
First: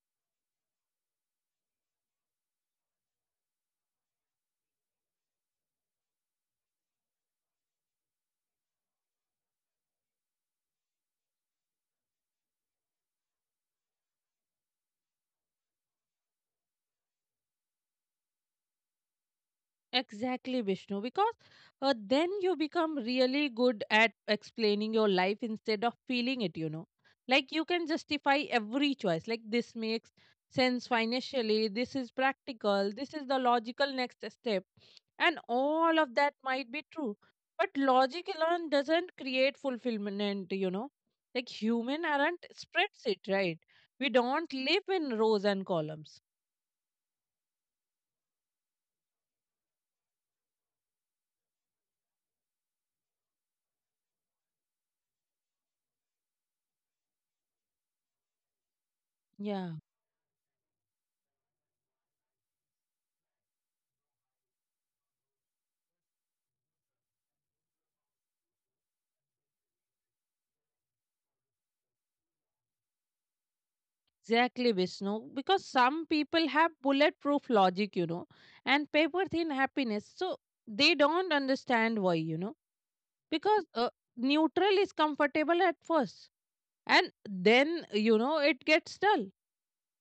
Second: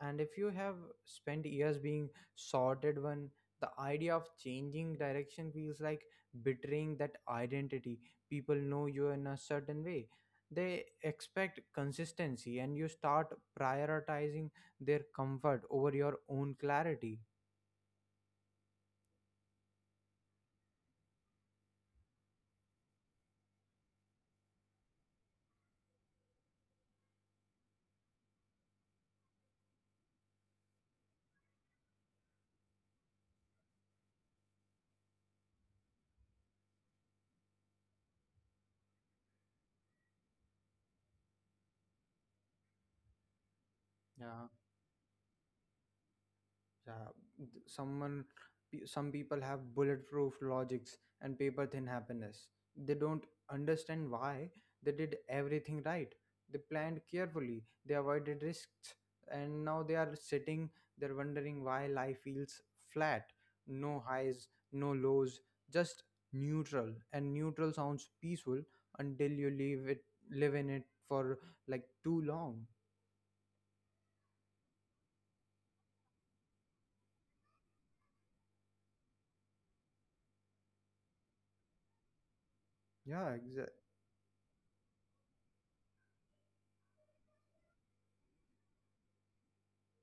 Speaker 1: And if you have spent years being sorted one, the idea of changing direction feels like betraying that identity. People know you in a certain way. They expect consistency and you start prioritizing their comfort over your own clarity.
Speaker 2: Exactly, Vishnu, because uh, then you become really good at explaining your life instead of feeling it, you know. Like you can justify every choice. Like this makes sense financially, this is practical, this is the logical next step. And all of that might be true. But logic alone doesn't create fulfillment, you know. Like human aren't spreadsheet, right? We
Speaker 1: Yeah.
Speaker 2: don't live in rows and columns.
Speaker 1: Yeah, th- someone, pe- some people have bulletproof logics and paper thin happiness. They don't understand why. They did everything right. They planned carefully, they avoided risks, and
Speaker 2: Yeah.
Speaker 1: now they are sitting there wondering why life feels flat. No highs, no lows, just neutral. And neutral sounds peaceful until you leave it, live in it for like too long.
Speaker 2: Exactly, Vishnu. Because some people have bulletproof logic, you know, and paper thin happiness. So they don't understand why, you know,
Speaker 1: Yeah,
Speaker 2: because
Speaker 1: exactly.
Speaker 2: uh, neutral is comfortable at first, and then, you know, it gets dull.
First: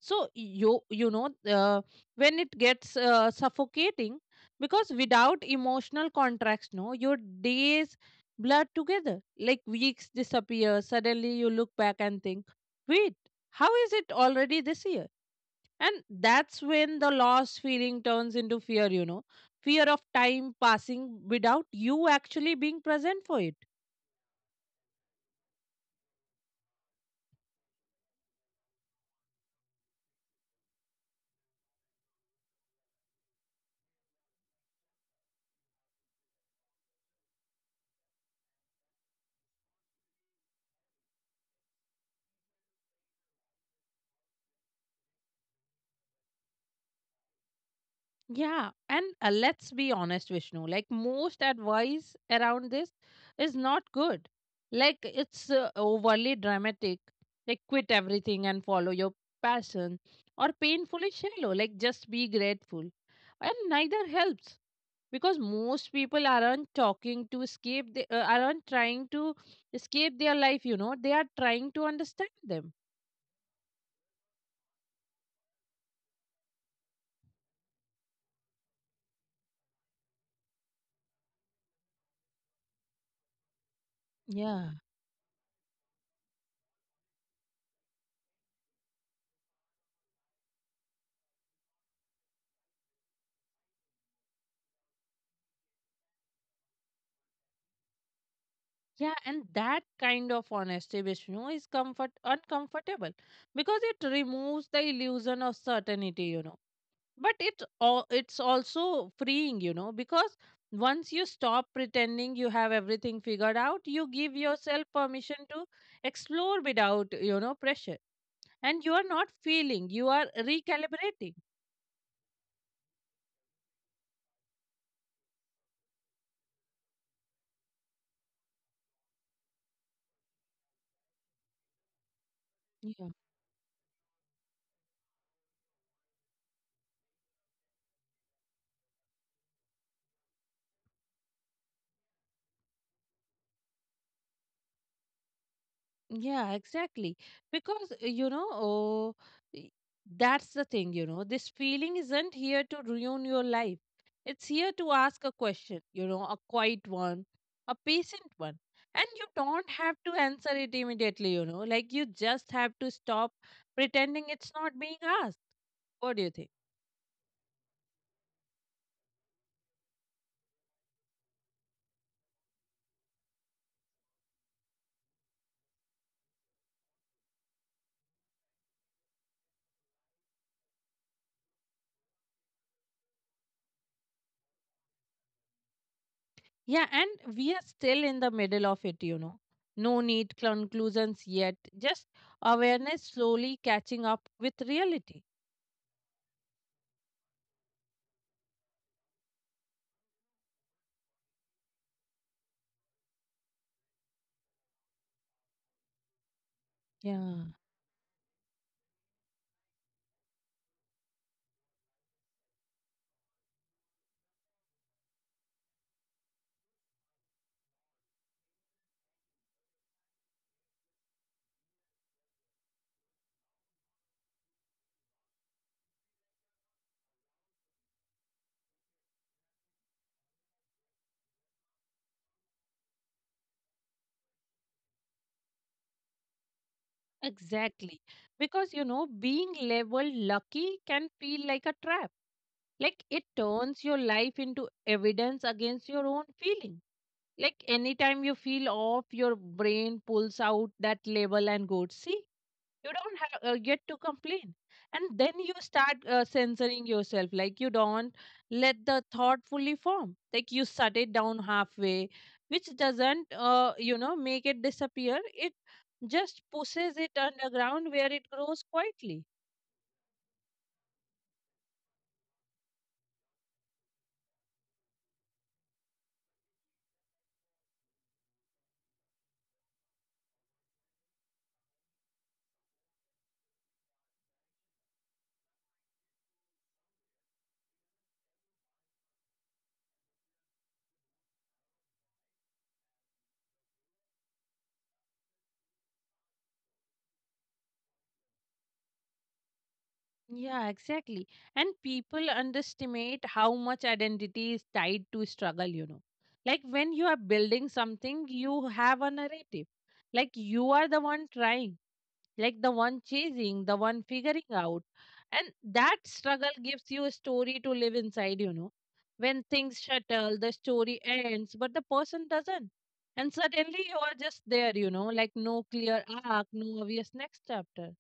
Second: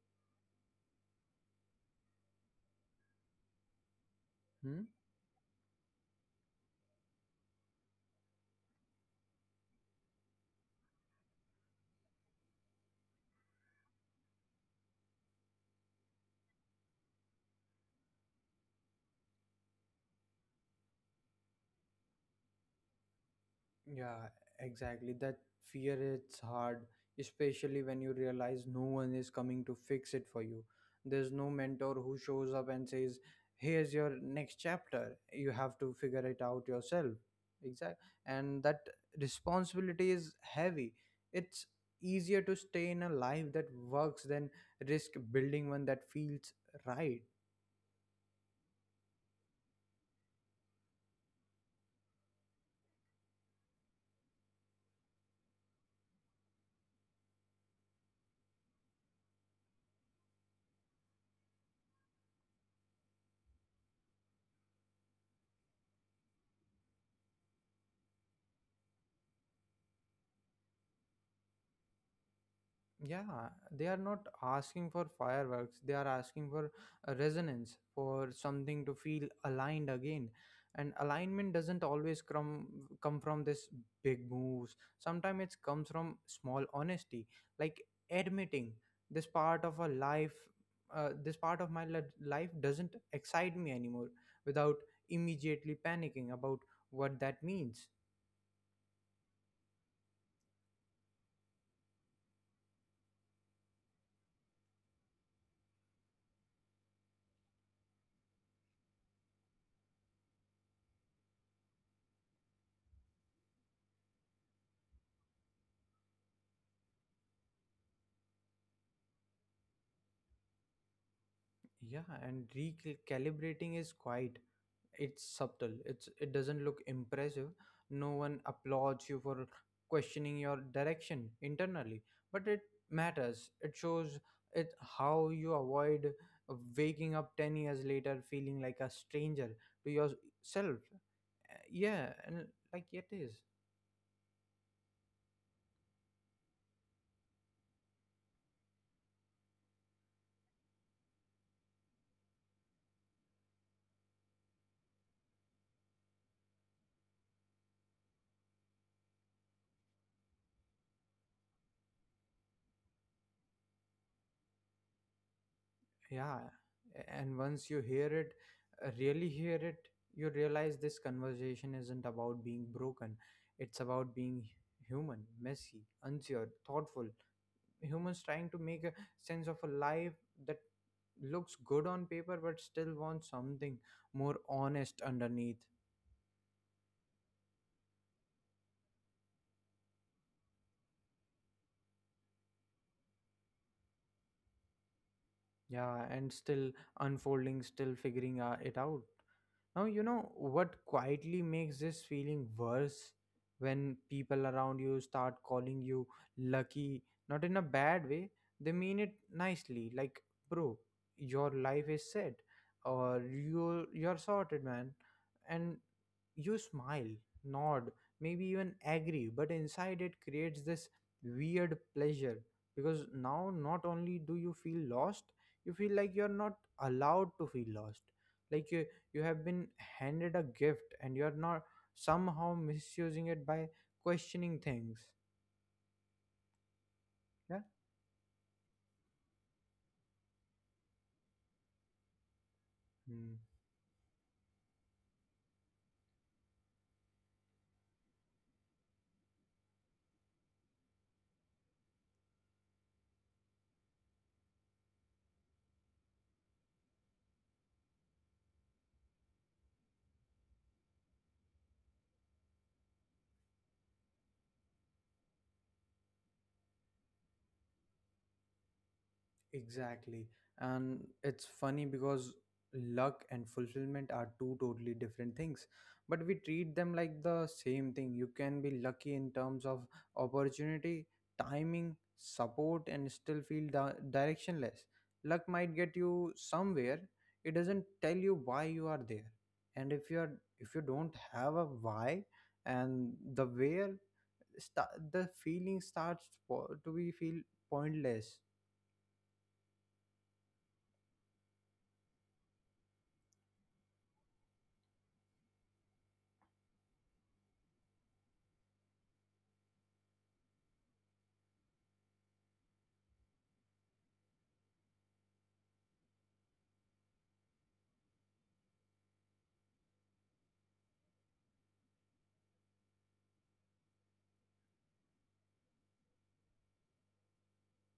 Speaker 2: So you you know uh, when it gets uh, suffocating because without emotional contracts no your days blur together. Like weeks disappear. Suddenly you look back and think, wait, how is it already this year? And that's when the loss feeling turns into fear, you know, fear of time passing without you actually being present for it.
Speaker 1: Yeah, exactly. That fear it's hard, especially when you realize no one is coming to fix it for you. There's no mentor who shows up and says, "Here's your next chapter. You have to figure it out yourself." Exact. And that responsibility is heavy. It's easier to stay in a life that works than risk building one that feels right.
Speaker 2: Yeah, and uh, let's be honest, Vishnu. Like most advice around this is not good. Like it's uh, overly dramatic. Like quit everything and follow your passion, or painfully shallow. Like just be grateful. And neither helps because most people aren't talking to escape. They uh, aren't trying to escape their life. You know, they are trying to understand them.
Speaker 1: Yeah, they are not asking for fireworks. They are asking for a resonance, for something to feel aligned again. And alignment doesn't always come come from this big
Speaker 2: Yeah.
Speaker 1: moves. Sometimes it comes from small honesty, like admitting this part of a life, uh, this part of my li- life doesn't excite me anymore, without immediately panicking about what that means.
Speaker 2: Yeah, and that kind of honesty, Vishnu, is comfort uncomfortable because it removes the illusion of certainty, you know. But it al- it's also freeing, you know, because once you stop pretending you have everything figured out, you give yourself permission to explore without, you know, pressure. And you are not feeling, you are recalibrating.
Speaker 1: Yeah, and recalibrating is quiet, it's subtle, it's it doesn't look impressive. No one applauds you for questioning your direction internally, but it matters. It shows it how you avoid waking up ten years later feeling like a stranger to yourself. Uh, yeah, and like it is.
Speaker 2: Yeah, exactly. Because, uh, you know, oh, y- that's the thing, you know, this feeling isn't here to ruin your life. It's here to ask a question, you know, a quiet one, a patient one. And you don't have to answer it immediately, you know, like you just have to stop pretending it's not being asked. What do you think?
Speaker 1: Yeah, and once you hear it, uh, really hear it, you realize this conversation isn't about being broken, it's about being human. Messy, unsure, thoughtful humans trying to make a sense of a life that looks good on paper but still wants something more honest underneath.
Speaker 2: Yeah, and we are still in the middle of it, you know. No need conclusions yet, just awareness slowly catching up with reality.
Speaker 1: Yeah, and still unfolding, still figuring uh, it out. Now you know what quietly makes this feeling worse? When people around you start calling you lucky,
Speaker 2: Yeah.
Speaker 1: not in a bad way, they mean it nicely, like, bro, your life is set, or you you're sorted man. And you smile, nod, maybe even agree, but inside it creates this weird pleasure, because now not only do you feel lost, you feel like you're not allowed to feel lost. Like you, you have been handed a gift and you're not somehow misusing it by questioning things. Yeah.
Speaker 2: Exactly. Because, you know, being labeled lucky can feel like a trap. Like it
Speaker 1: Hmm.
Speaker 2: turns your life into evidence against your own feeling. Like anytime you feel off, your brain pulls out that label and goes, see, you don't have uh, get to complain. And then you start uh, censoring yourself, like you don't let the thought fully form, like you shut it down halfway, which doesn't uh, you know make it disappear. It just pushes it underground where it grows quietly.
Speaker 1: Exactly. And it's funny because luck and fulfillment are two totally different things, but we treat them like the same thing. You can be lucky in terms of opportunity, timing, support, and still feel di- directionless. Luck might get you somewhere, it doesn't tell you why you are there. And if you're if you don't have a why and the where sta the feeling starts po- to be feel pointless.
Speaker 2: Yeah, exactly. And people underestimate how much identity is tied to struggle, you know. Like when you are building something, you have a narrative. Like you are the one trying, like the one chasing, the one figuring out. And that struggle gives you a story to live inside, you know. When things shuttle, the story ends, but the person doesn't. And suddenly you are just there, you know, like no clear arc, no obvious next chapter.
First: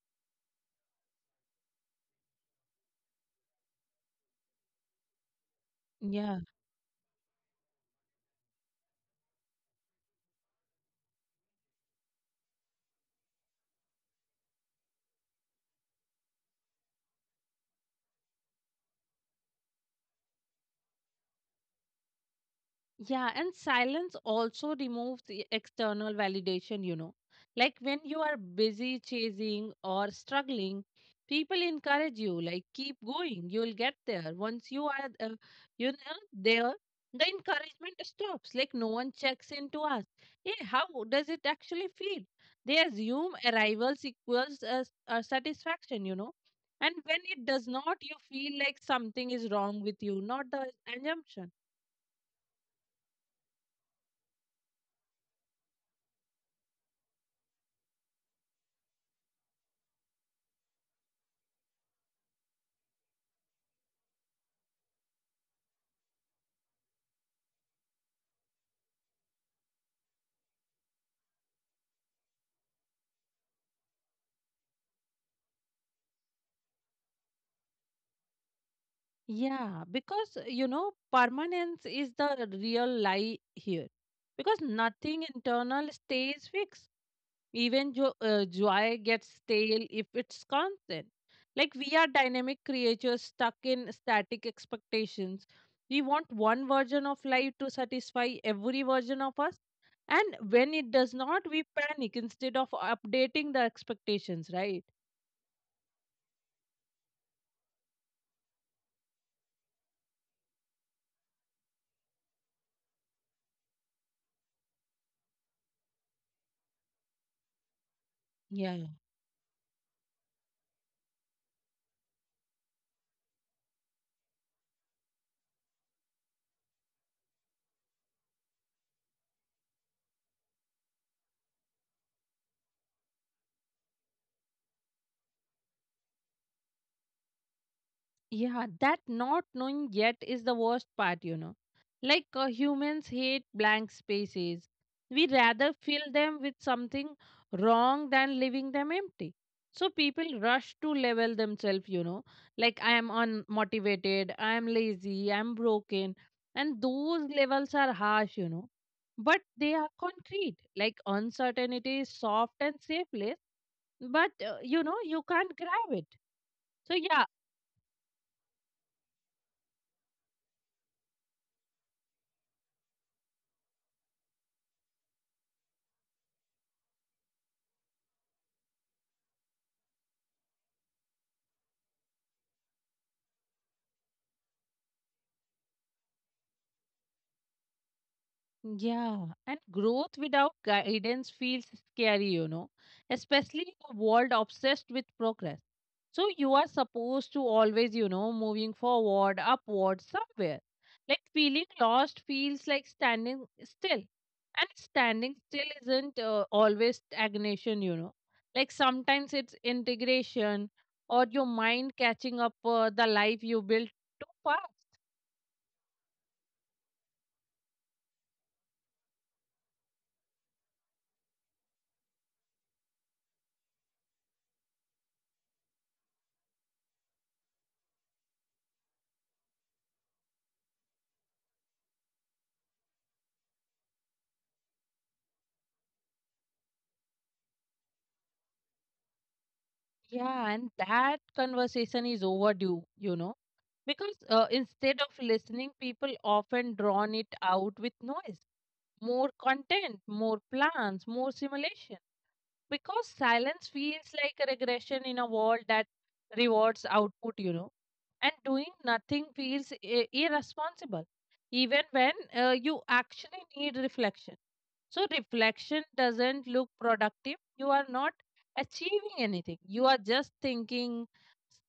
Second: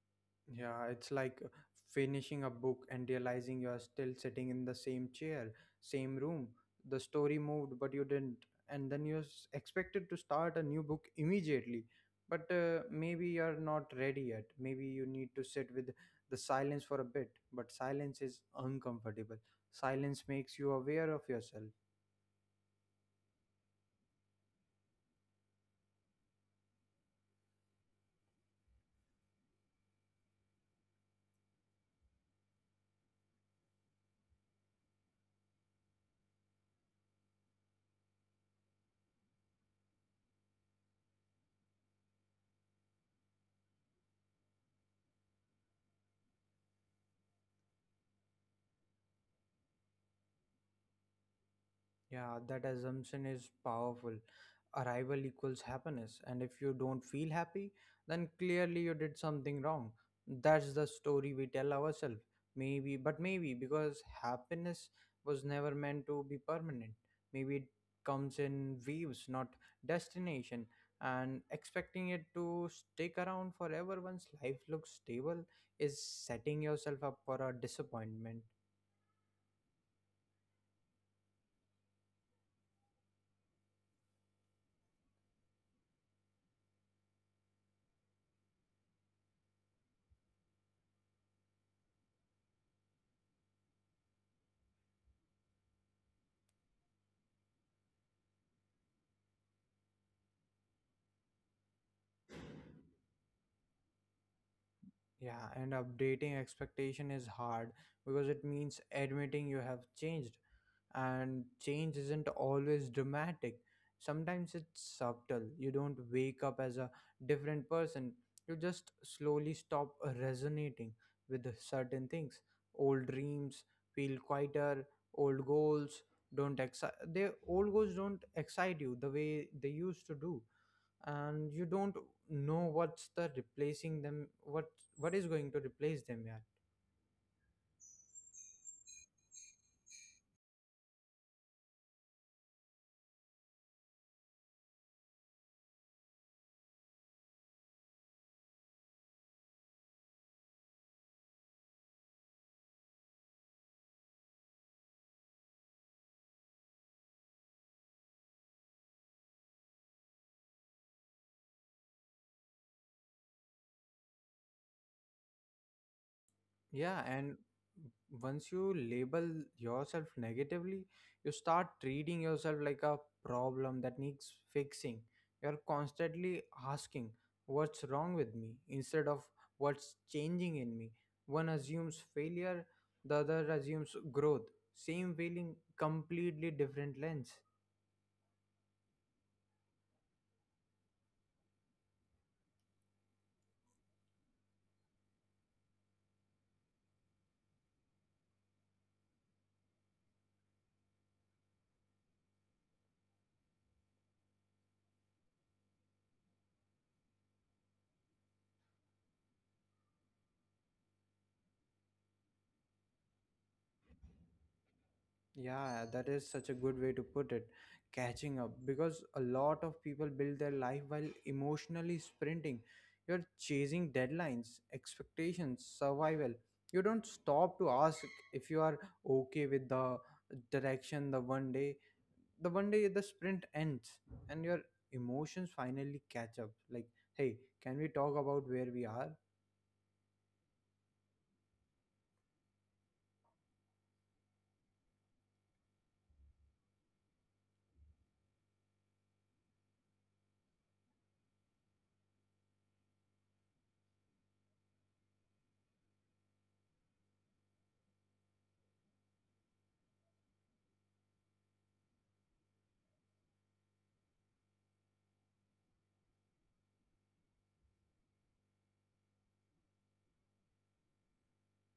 Speaker 1: Yeah, it's like finishing a book and realizing you are still sitting in the same chair, same
Speaker 2: Yeah.
Speaker 1: room. The story moved, but you didn't. And then you're s- expected to start a new book immediately. But uh, maybe you're not ready yet. Maybe you need to sit with the silence for a bit. But silence is uncomfortable. Silence makes you aware of yourself.
Speaker 2: Yeah, and silence also removes the external validation, you know. Like when you are busy chasing or struggling, people encourage you, like, keep going, you'll get there. Once you are, uh, you know, there, the encouragement stops. Like no one checks in to ask, hey, how does it actually feel? They assume arrivals equals uh, s- uh, satisfaction, you know. And when it does not, you feel like something is wrong with you, not the assumption.
Speaker 1: Yeah, that assumption is powerful. Arrival equals happiness, and if you don't feel happy, then clearly you did something wrong. That's the story we tell ourselves. Maybe, but maybe because happiness was never meant to be permanent. Maybe it comes in waves, not destination. And expecting it to stick around forever once life looks stable is setting yourself up for a disappointment.
Speaker 2: Yeah, because uh, you know, permanence is the real lie here. Because nothing internal stays fixed. Even jo- uh, joy gets stale if it's constant. Like we are dynamic creatures stuck in static expectations. We want one version of life to satisfy every version of us. And when it does not, we panic instead of updating the expectations, right?
Speaker 1: Yeah, and updating expectation is hard because it means admitting you have changed, and change isn't always dramatic. Sometimes it's subtle. You don't wake up as a different person, you just slowly stop resonating with certain things. Old dreams feel quieter, old goals don't excite they old goals don't excite you the way they used to do, and you don't know what's the replacing them what what is going to replace them yeah
Speaker 2: Yeah, that not knowing yet is the worst part, you know. Like uh, humans hate blank spaces. We rather fill them with something wrong than leaving them empty. So people rush to level themselves, you know. Like I am unmotivated, I am lazy, I am broken. And those levels are harsh, you know. But they are concrete. Like uncertainty is soft and safeless, but uh, you know, you can't grab it. So
Speaker 1: Yeah,
Speaker 2: yeah.
Speaker 1: and once you label yourself negatively, you start treating yourself like a problem that needs fixing. You're constantly asking, what's wrong with me? Instead of what's changing in me. One assumes failure, the other assumes growth. Same feeling, completely different lens.
Speaker 2: Yeah, and growth without guidance feels scary, you know, especially in a world obsessed with progress. So you are supposed to always, you know, moving forward, upward, somewhere. Like feeling lost feels like standing still. And standing still isn't uh, always stagnation, you know. Like sometimes it's integration, or your mind catching up uh, the life you built too fast.
Speaker 1: Yeah, that is such a good way to put it. Catching up because a lot of people build their life while emotionally sprinting. You're chasing deadlines, expectations, survival. You don't stop to ask if you are okay with the direction. The one day the one day the sprint ends and your emotions finally catch up. Like, hey, can we talk about where we are?
Speaker 2: Yeah, and that conversation is overdue, you know, because uh, instead of listening, people often drawn it out with noise, more content, more plans, more simulation, because silence feels like a regression in a world that rewards output, you know. And doing nothing feels i- irresponsible, even when uh, you actually need reflection. So reflection doesn't look productive. You are not achieving anything, you are just thinking,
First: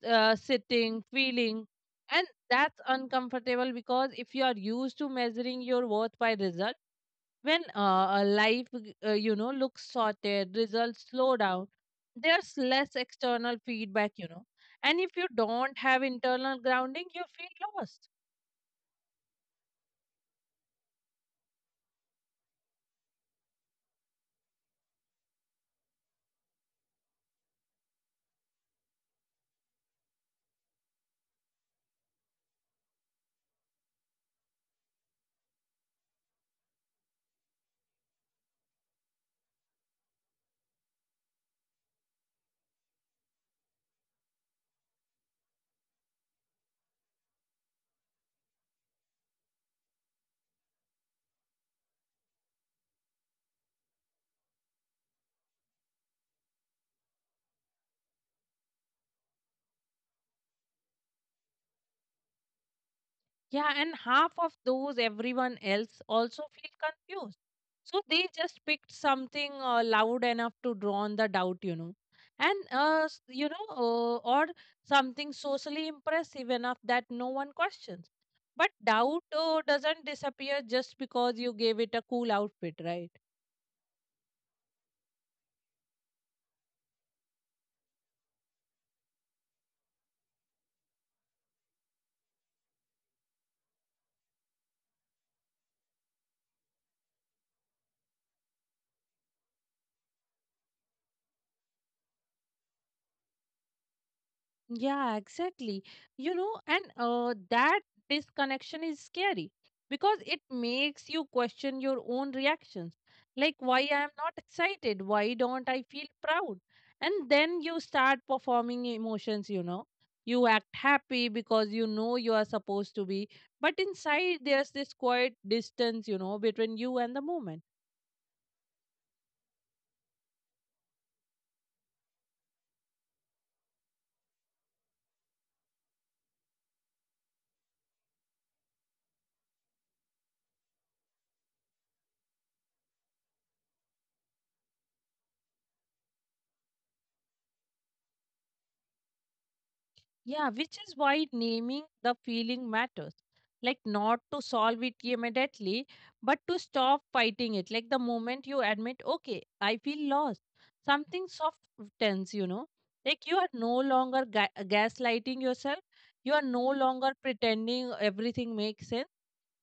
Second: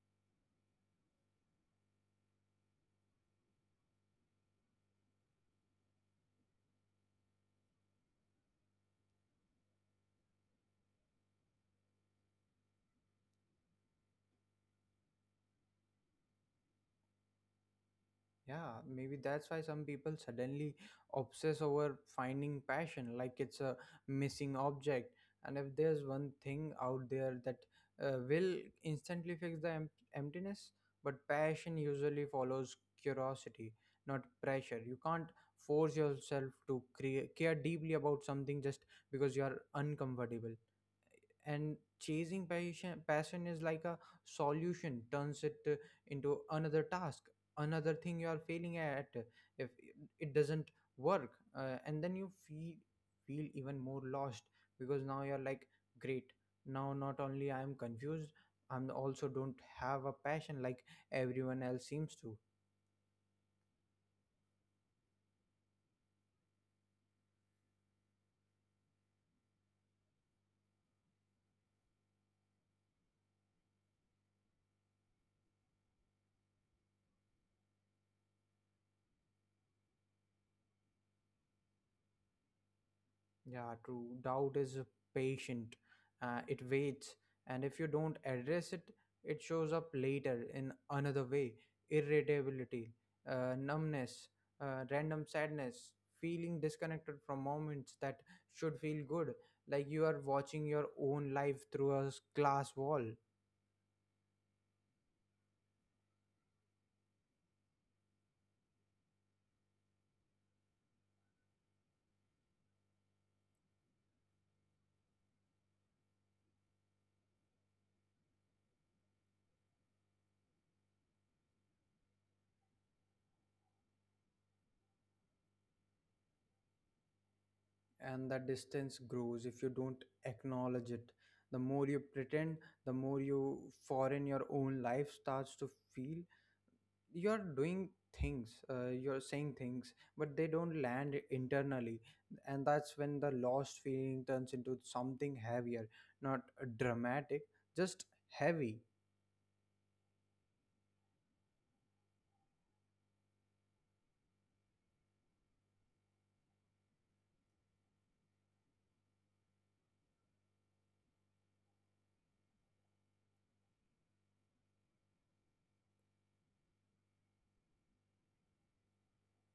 Speaker 2: uh, sitting, feeling. And that's uncomfortable, because if you are used to measuring your worth by result, when uh, a life, uh, you know, looks sorted, results slow down, there's less external feedback, you know. And if you don't have internal grounding, you feel lost.
Speaker 1: Yeah, maybe that's why some people suddenly obsess over finding passion like it's a missing object. And if there's one thing out there that uh, will instantly fix the em- emptiness, but passion usually follows curiosity, not pressure. You can't force yourself to crea- care deeply about something just because you are uncomfortable, and chasing passion passion is like a solution turns it uh, into another task, another thing you are failing at if it doesn't work. Uh, and then you feel feel even more lost because now you're like, great, now not only I'm confused, I'm also don't have a passion like everyone else seems to.
Speaker 2: Yeah, and half of those everyone else also feel confused. So they just picked something uh, loud enough to draw on the doubt, you know. And, uh, s- you know, uh, or something socially impressive enough that no one questions. But doubt uh, doesn't disappear just because you gave it a cool outfit, right?
Speaker 1: Yeah, true. Doubt is a patient. Uh, it waits, and if you don't address it, it shows up later in another way. Irritability, uh, numbness, uh, random sadness, feeling disconnected from moments that should feel good, like you are watching your own life through a s- glass wall.
Speaker 2: Yeah, exactly. You know, and uh, that disconnection is scary because it makes you question your own reactions. Like, why I am not excited? Why don't I feel proud? And then you start performing emotions, you know. You act happy because you know you are supposed to be, but inside there's this quiet distance, you know, between you and the moment.
Speaker 1: And the distance grows if you don't acknowledge it. The more you pretend, the more you foreign your own life starts to feel. You're doing things, uh, you're saying things, but they don't land internally, and that's when the lost feeling turns into something heavier, not dramatic, just heavy.
Speaker 2: Yeah, which is why naming the feeling matters. Like, not to solve it immediately, but to stop fighting it. Like, the moment you admit, okay, I feel lost, something soft tense, you know. Like, you are no longer ga- gaslighting yourself, you are no longer pretending everything makes sense.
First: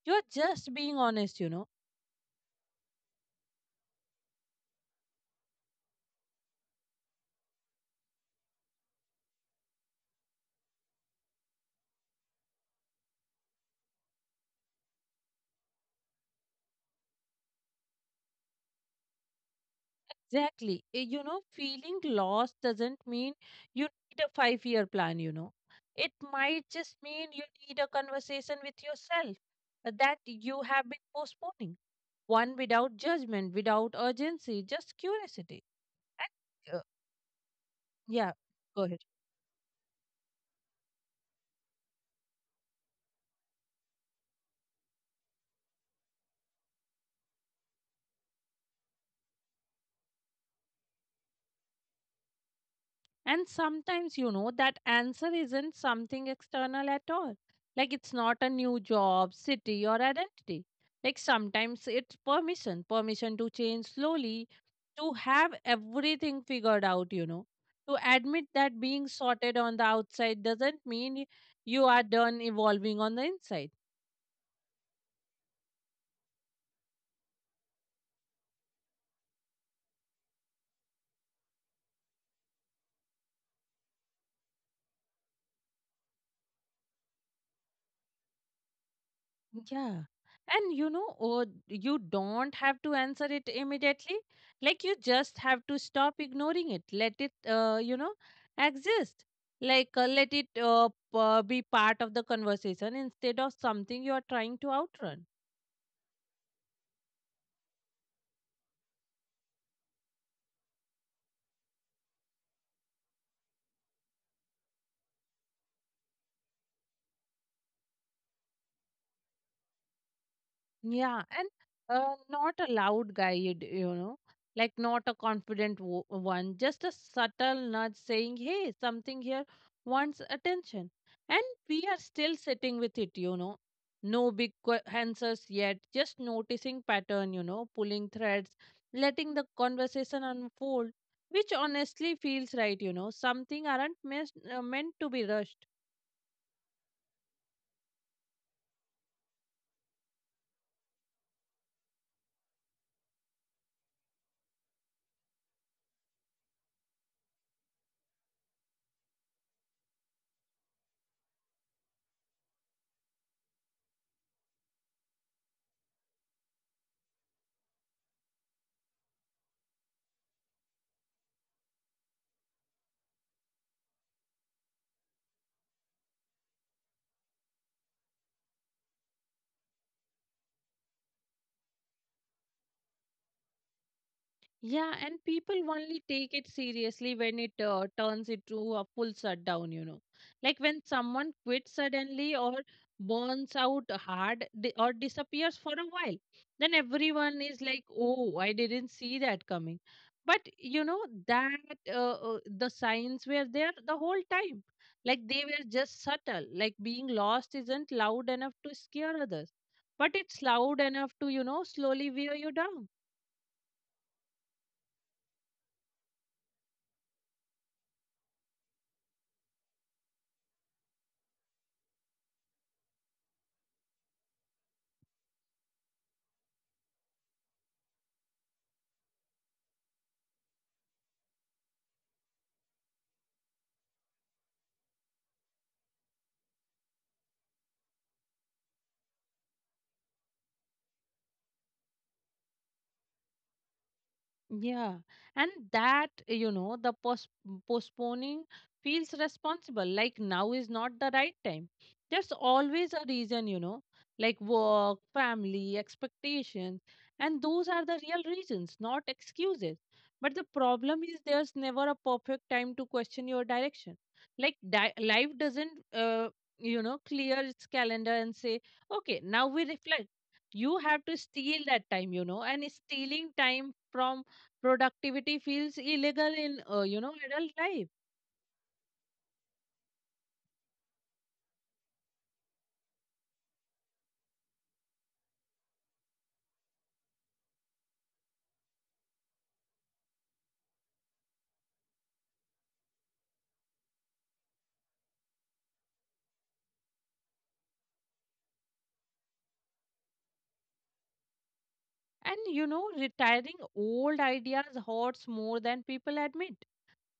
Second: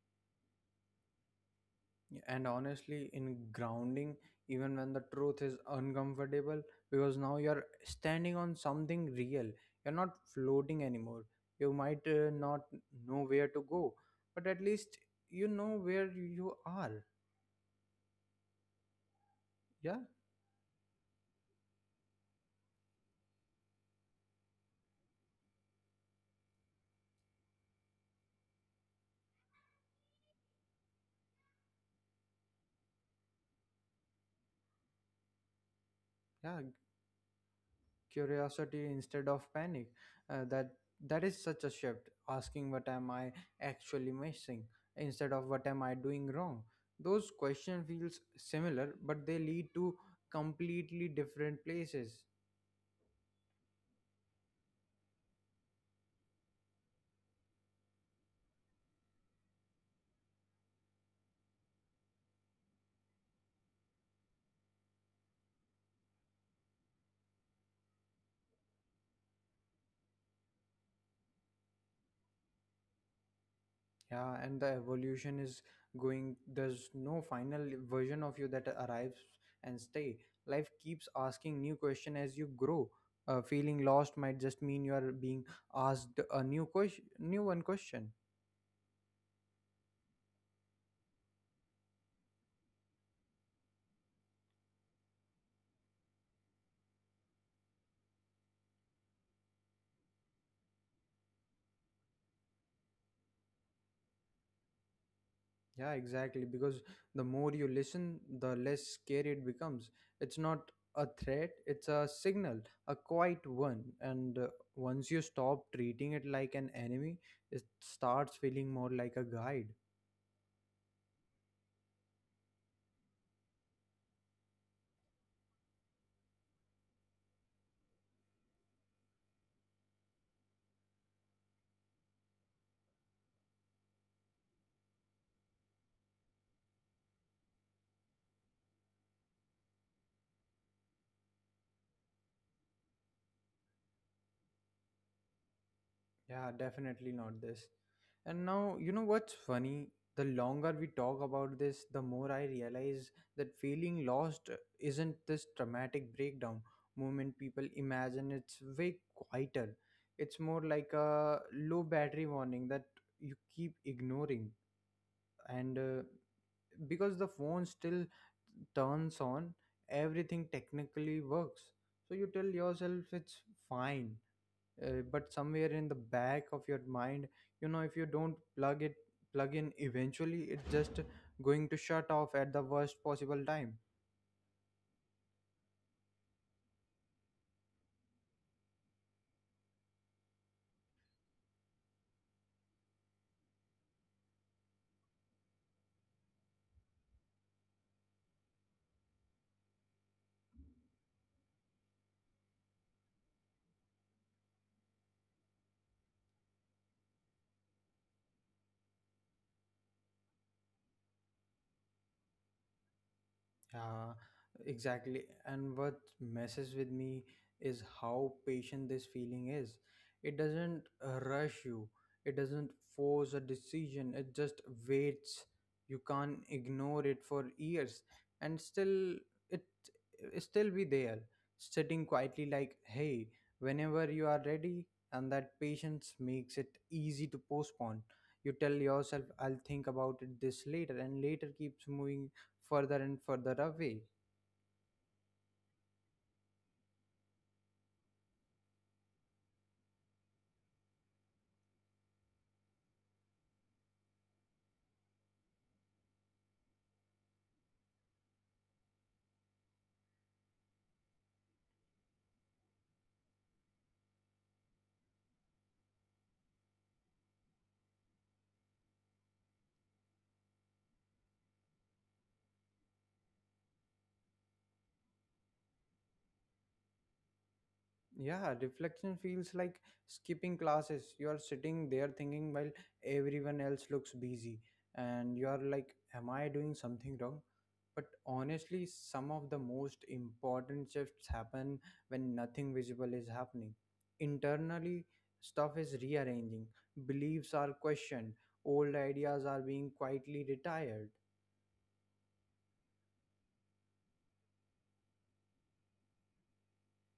Speaker 2: You are just being honest, you know.
Speaker 1: And honestly in grounding even when the truth is uncomfortable, because now you're standing on something real, you're not floating anymore. You might uh, not know where to go, but at least you know where you are. Yeah.
Speaker 2: Exactly. Eh, You know, feeling lost doesn't mean you need a five year plan, you know. It might just mean you need a conversation with yourself uh, that you have been postponing. One without judgment, without urgency, just curiosity.
Speaker 1: Yeah,
Speaker 2: And uh, yeah,
Speaker 1: curiosity
Speaker 2: go ahead.
Speaker 1: instead of panic. Uh, that that is such a shift. Asking, what am I actually missing instead of what am I doing wrong. Those question feels similar, but they lead to completely different places.
Speaker 2: And sometimes, you know, that answer isn't something external at all. Like it's not a new job, city, or identity. Like sometimes it's permission, permission to change slowly, to have everything figured out, you know. To admit that being sorted on the outside doesn't mean you are done evolving on the inside.
Speaker 1: Yeah, and the evolution is going. There's no final version of you that arrives and stay. Life keeps asking new question as you grow. Uh, feeling lost might just mean you are being asked a new question, new one question.
Speaker 2: Yeah. And you know, or you don't have to answer it immediately. Like you just have to stop ignoring it. Let it, uh, you know, exist. Like uh, let it uh, p- uh, be part of the conversation instead of something you are trying to outrun.
Speaker 1: Yeah, exactly. Because the more you listen, the less scary it becomes. It's not a threat, it's a signal, a quiet one. And uh, once you stop treating it like an enemy, it starts feeling more like a guide.
Speaker 2: Yeah, and uh, not a loud guide, you know, like not a confident wo- one, just a subtle nudge saying, hey, something here wants attention. And we are still sitting with it, you know. No big que- answers yet, just noticing pattern, you know, pulling threads, letting the conversation unfold, which honestly feels right, you know. Something aren't mes- uh, meant to be rushed.
Speaker 1: Yeah, definitely not this. And now, you know what's funny? The longer we talk about this, the more I realize that feeling lost isn't this dramatic breakdown moment people imagine. It's way quieter. It's more like a low battery warning that you keep ignoring. And uh, because the phone still turns on, everything technically works. So you tell yourself it's fine, uh, but somewhere in the back of your mind you know if you don't plug it plug in eventually it's just going to shut off at the worst possible time.
Speaker 2: Yeah, and people only take it seriously when it uh, turns into a full shutdown, you know. Like when someone quits suddenly, or burns out hard di- or disappears for a while, then everyone is like, oh, I didn't see that coming. But, you know, that uh, uh, the signs were there the whole time. Like they were just subtle. Like being lost isn't loud enough to scare others, but it's loud enough to, you know, slowly wear you down.
Speaker 1: Yeah, exactly. And what messes with me is how patient this feeling is. It doesn't uh, rush you, it doesn't force a decision, it just waits. You can't ignore it for years and still it, it still be there, sitting quietly like, hey, whenever you are ready, and that patience makes it easy to postpone. You tell yourself, I'll think about it this later, and later keeps moving further and further away.
Speaker 2: Yeah, and that, you know, the post- postponing feels responsible. Like now is not the right time. There's always a reason, you know, like work, family, expectations. And those are the real reasons, not excuses. But the problem is there's never a perfect time to question your direction. Like di- life doesn't, uh, you know, clear its calendar and say, okay, now we reflect. You have to steal that time, you know, and stealing time from productivity feels illegal in, uh, you know, adult life.
Speaker 1: Yeah, reflection feels like skipping classes. You are sitting there thinking while everyone else looks busy, and you are like, am I doing something wrong? But honestly, some of the most important shifts happen when nothing visible is happening. Internally, stuff is rearranging, beliefs are questioned, old ideas are being quietly retired.
Speaker 2: And, you know, retiring old ideas hurts more than people admit.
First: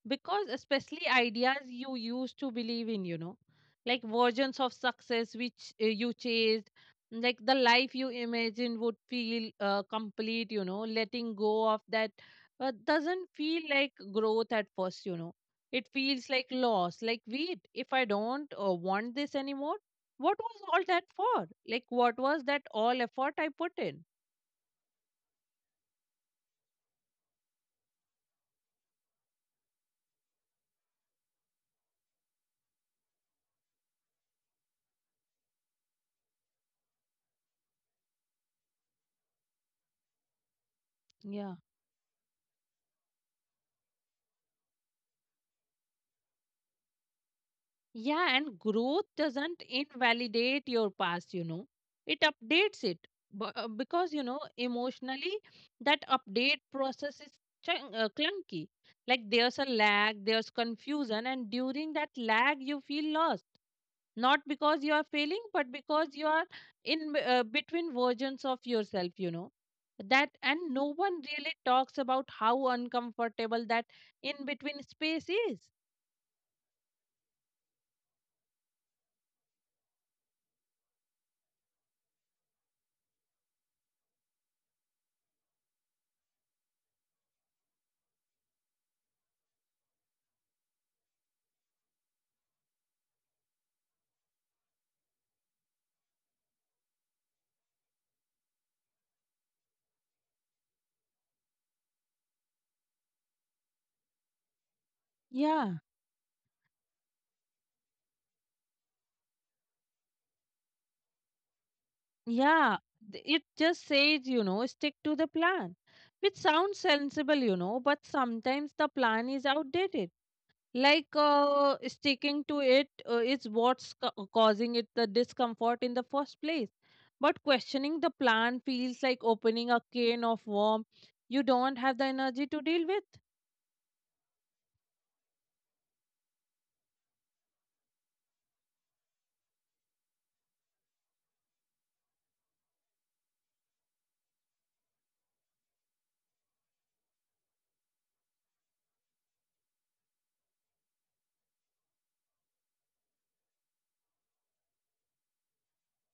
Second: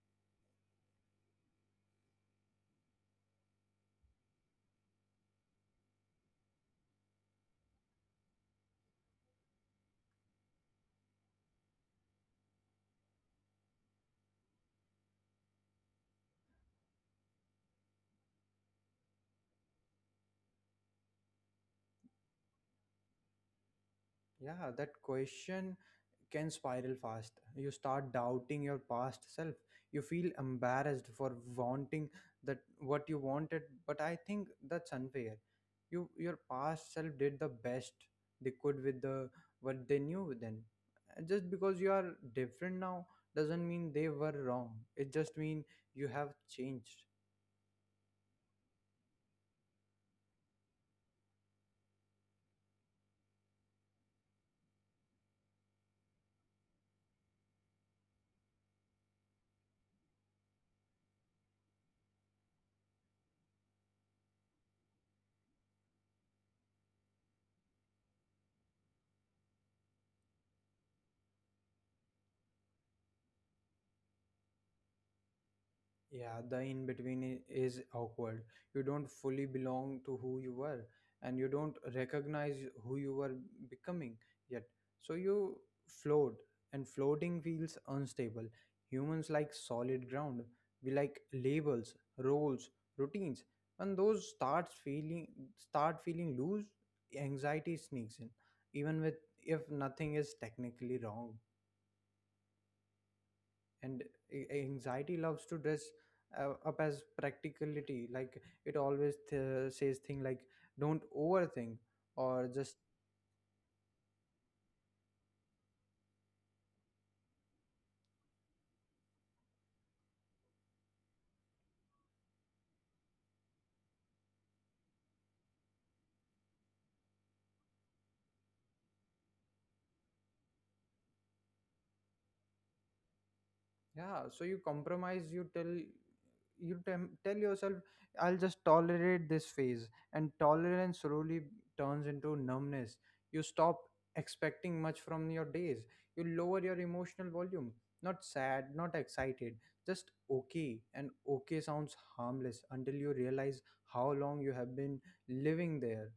Speaker 2: Because especially ideas you used to believe in, you know, like versions of success which uh, you chased, like the life you imagined would feel uh, complete, you know. Letting go of that uh, doesn't feel like growth at first, you know. It feels like loss. Like wait, if I don't uh, want this anymore, what was all that for? Like what was that all effort I put in?
Speaker 1: Yeah, that question can spiral fast. You start doubting your past self. You feel embarrassed for wanting that what you wanted, but I think that's unfair. You your past self did the best they could with the what they knew then. And just
Speaker 2: Yeah.
Speaker 1: because you are different now doesn't mean they were wrong. It just means you have changed.
Speaker 2: Yeah, and growth doesn't invalidate your past, you know. It updates it. Bu- uh, because, you know, emotionally, that update process is chun- uh, clunky. Like there's a lag, there's confusion, and during that lag, you feel lost. Not because you are failing, but because you are in b- uh, between versions of yourself, you know. That and no one really talks about how uncomfortable that in between space is.
Speaker 1: Yeah, the in between i- is awkward. You don't fully belong to who you were, and you don't recognize who you were becoming yet. So you float, and floating feels unstable. Humans like solid ground. We like labels, roles, routines. When those starts feeling start feeling loose, anxiety sneaks in, even with if nothing is technically wrong, and a- anxiety loves to dress
Speaker 2: Yeah.
Speaker 1: uh, up as practicality, like it always th- says thing like, don't overthink, or just.
Speaker 2: Yeah, th- it just says, you know, stick to the plan, which sounds sensible, you know, but sometimes the plan is outdated. Like uh, sticking to it uh, is what's ca- uh, causing it the discomfort in the first place. But questioning the plan feels like opening a can of worm you don't have the energy to deal with.
Speaker 1: Yeah, so you compromise, you tell you tem- tell yourself I'll just tolerate this phase, and tolerance slowly turns into numbness. You stop expecting much from your days. You lower your emotional volume. Not sad, not excited, just okay. And okay sounds harmless until you realize how long you have been living there.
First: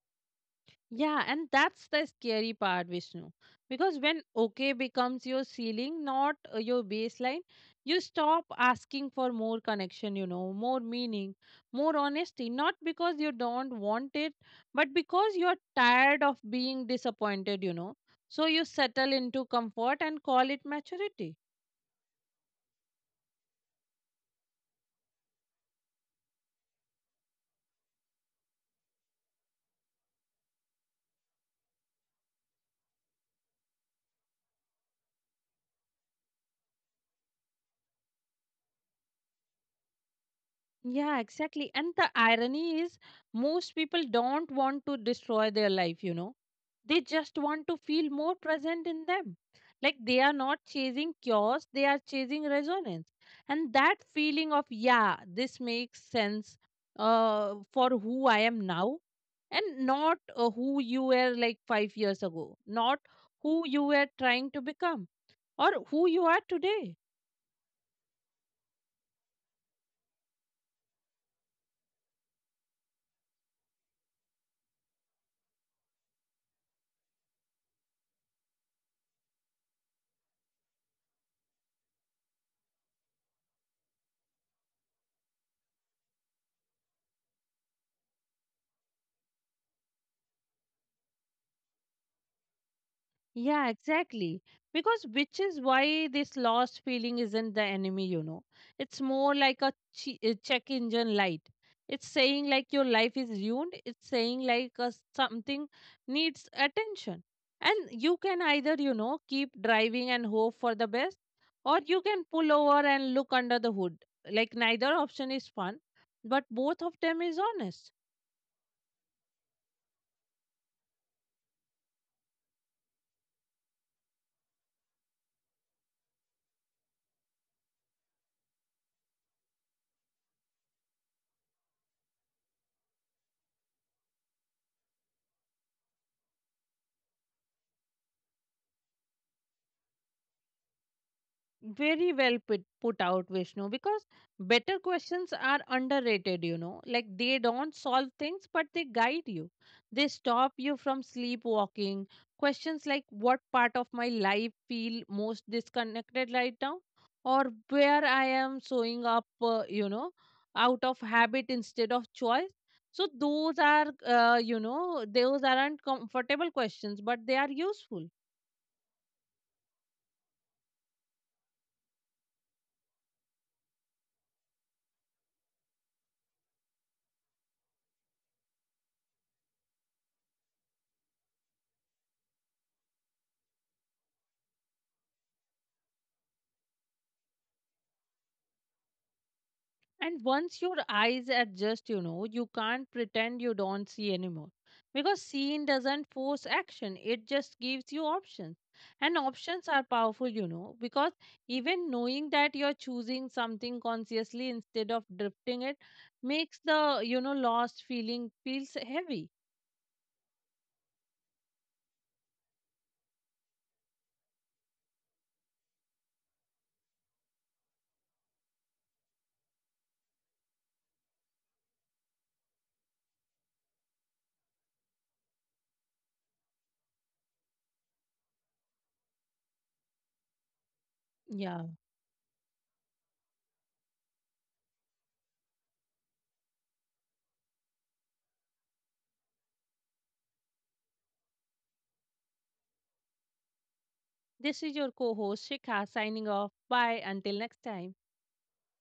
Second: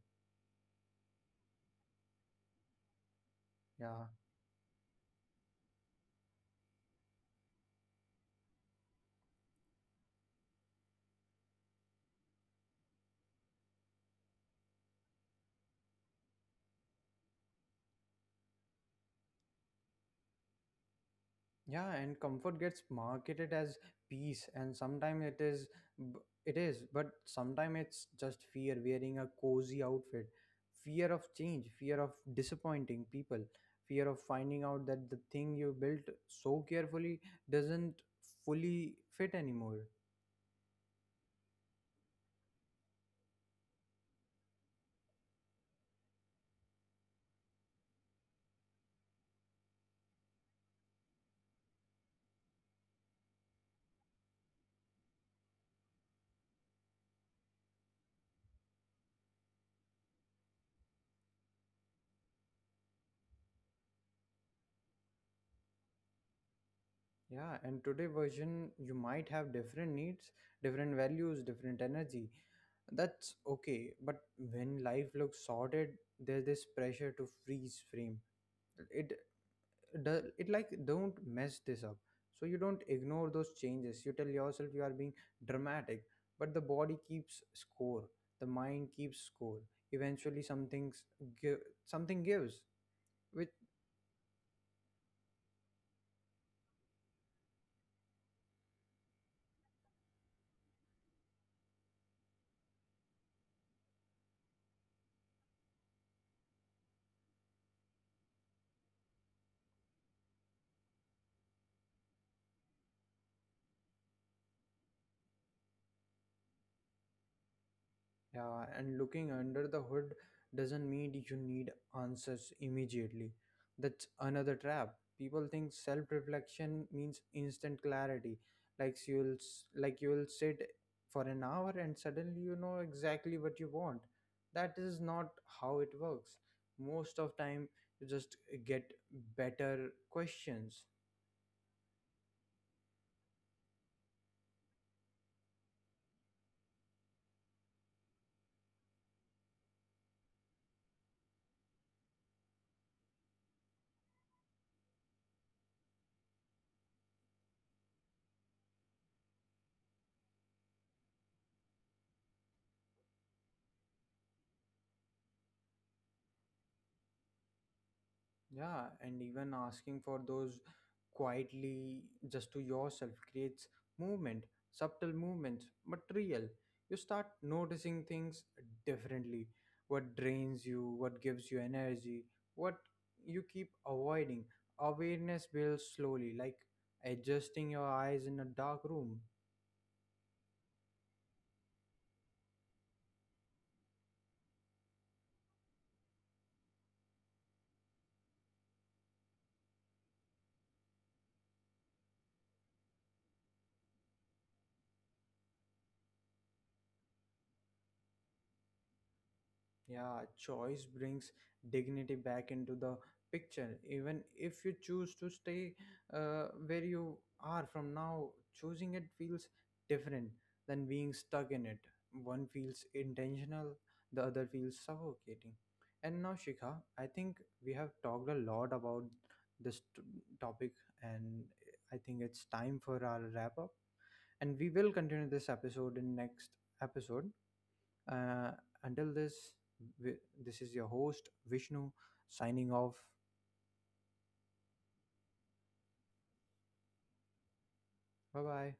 Speaker 2: Yeah, and that's the scary part, Vishnu. Because
Speaker 1: Yeah.
Speaker 2: when okay becomes your ceiling, not uh, your baseline, you stop asking for more connection, you know, more meaning, more honesty. Not because you don't want it, but because you're tired of being disappointed, you know. So you settle into comfort and call it maturity.
Speaker 1: Yeah, and comfort gets marketed as peace, and sometimes it is, b- it is, but sometimes it's just fear wearing a cozy outfit, fear of change, fear of disappointing people, fear of finding out that the thing you built so carefully doesn't fully fit anymore.
Speaker 2: Yeah, exactly. And the irony is, most people don't want to destroy their life, you know. They just want to feel more present in them. Like they are not chasing chaos, they are chasing resonance. And that feeling of, yeah, this makes sense uh, for who I am now, and not uh, who you were like five years ago, not who you were trying to become, or who you are today.
Speaker 1: Yeah, and today version you might have different needs, different values, different energy. That's okay, but when life looks sorted, there's this pressure to freeze frame it, does it like, don't mess this up. So you don't ignore those changes, you tell yourself you are being dramatic, but the body keeps score, the mind keeps score, eventually something's give something gives, which.
Speaker 2: Yeah, exactly. Because which is why this lost feeling isn't the enemy, you know. It's more like a che- a check engine light. It's saying like your life is ruined. It's saying like uh, something needs attention. And you can either, you know, keep driving and hope for the best, or you can pull over and look under the hood. Like neither option is fun, but both of them is honest.
Speaker 1: Yeah, and looking under the hood doesn't mean you need answers immediately. That's another trap. People think self-reflection means instant clarity, like you'll s- like you'll sit for an hour and suddenly you know exactly what you want. That is not how it works. Most of time you just get better questions.
Speaker 2: Very well put, put out, Vishnu, because better questions are underrated, you know. Like they don't solve things, but they guide you. They stop you from sleepwalking. Questions like what part of my life feel most disconnected right now? Or where I am showing up, uh, you know, out of habit instead of choice. So those are, uh, you know, those aren't comfortable questions, but they are useful.
Speaker 1: Yeah, and even asking for those quietly just to yourself creates movement, subtle movements, but real. You start noticing things differently. What drains you, what gives you energy, what you keep avoiding. Awareness builds slowly, like adjusting your eyes in a dark room.
Speaker 2: And once your eyes adjust, you know, you can't pretend you don't see anymore. Because seeing doesn't force action, it just gives you options. And options are powerful, you know, because even knowing that you're choosing something consciously instead of drifting it makes the, you know, lost feeling feels heavy.
Speaker 1: Yeah, choice brings dignity back into the picture. Even if you choose to stay uh, where you are from now, choosing it feels different than being stuck in it. One feels intentional, the other feels suffocating. And now, Shikha, I think we have talked a lot about this t- topic, and
Speaker 2: Yeah.
Speaker 1: I think it's time for our wrap up. And we will continue this episode in next episode. Uh, until this, wi- this is your host, Vishnu, signing off.
Speaker 2: This is your co host, Shikha, signing off. Bye. Until next time.
Speaker 1: Bye bye.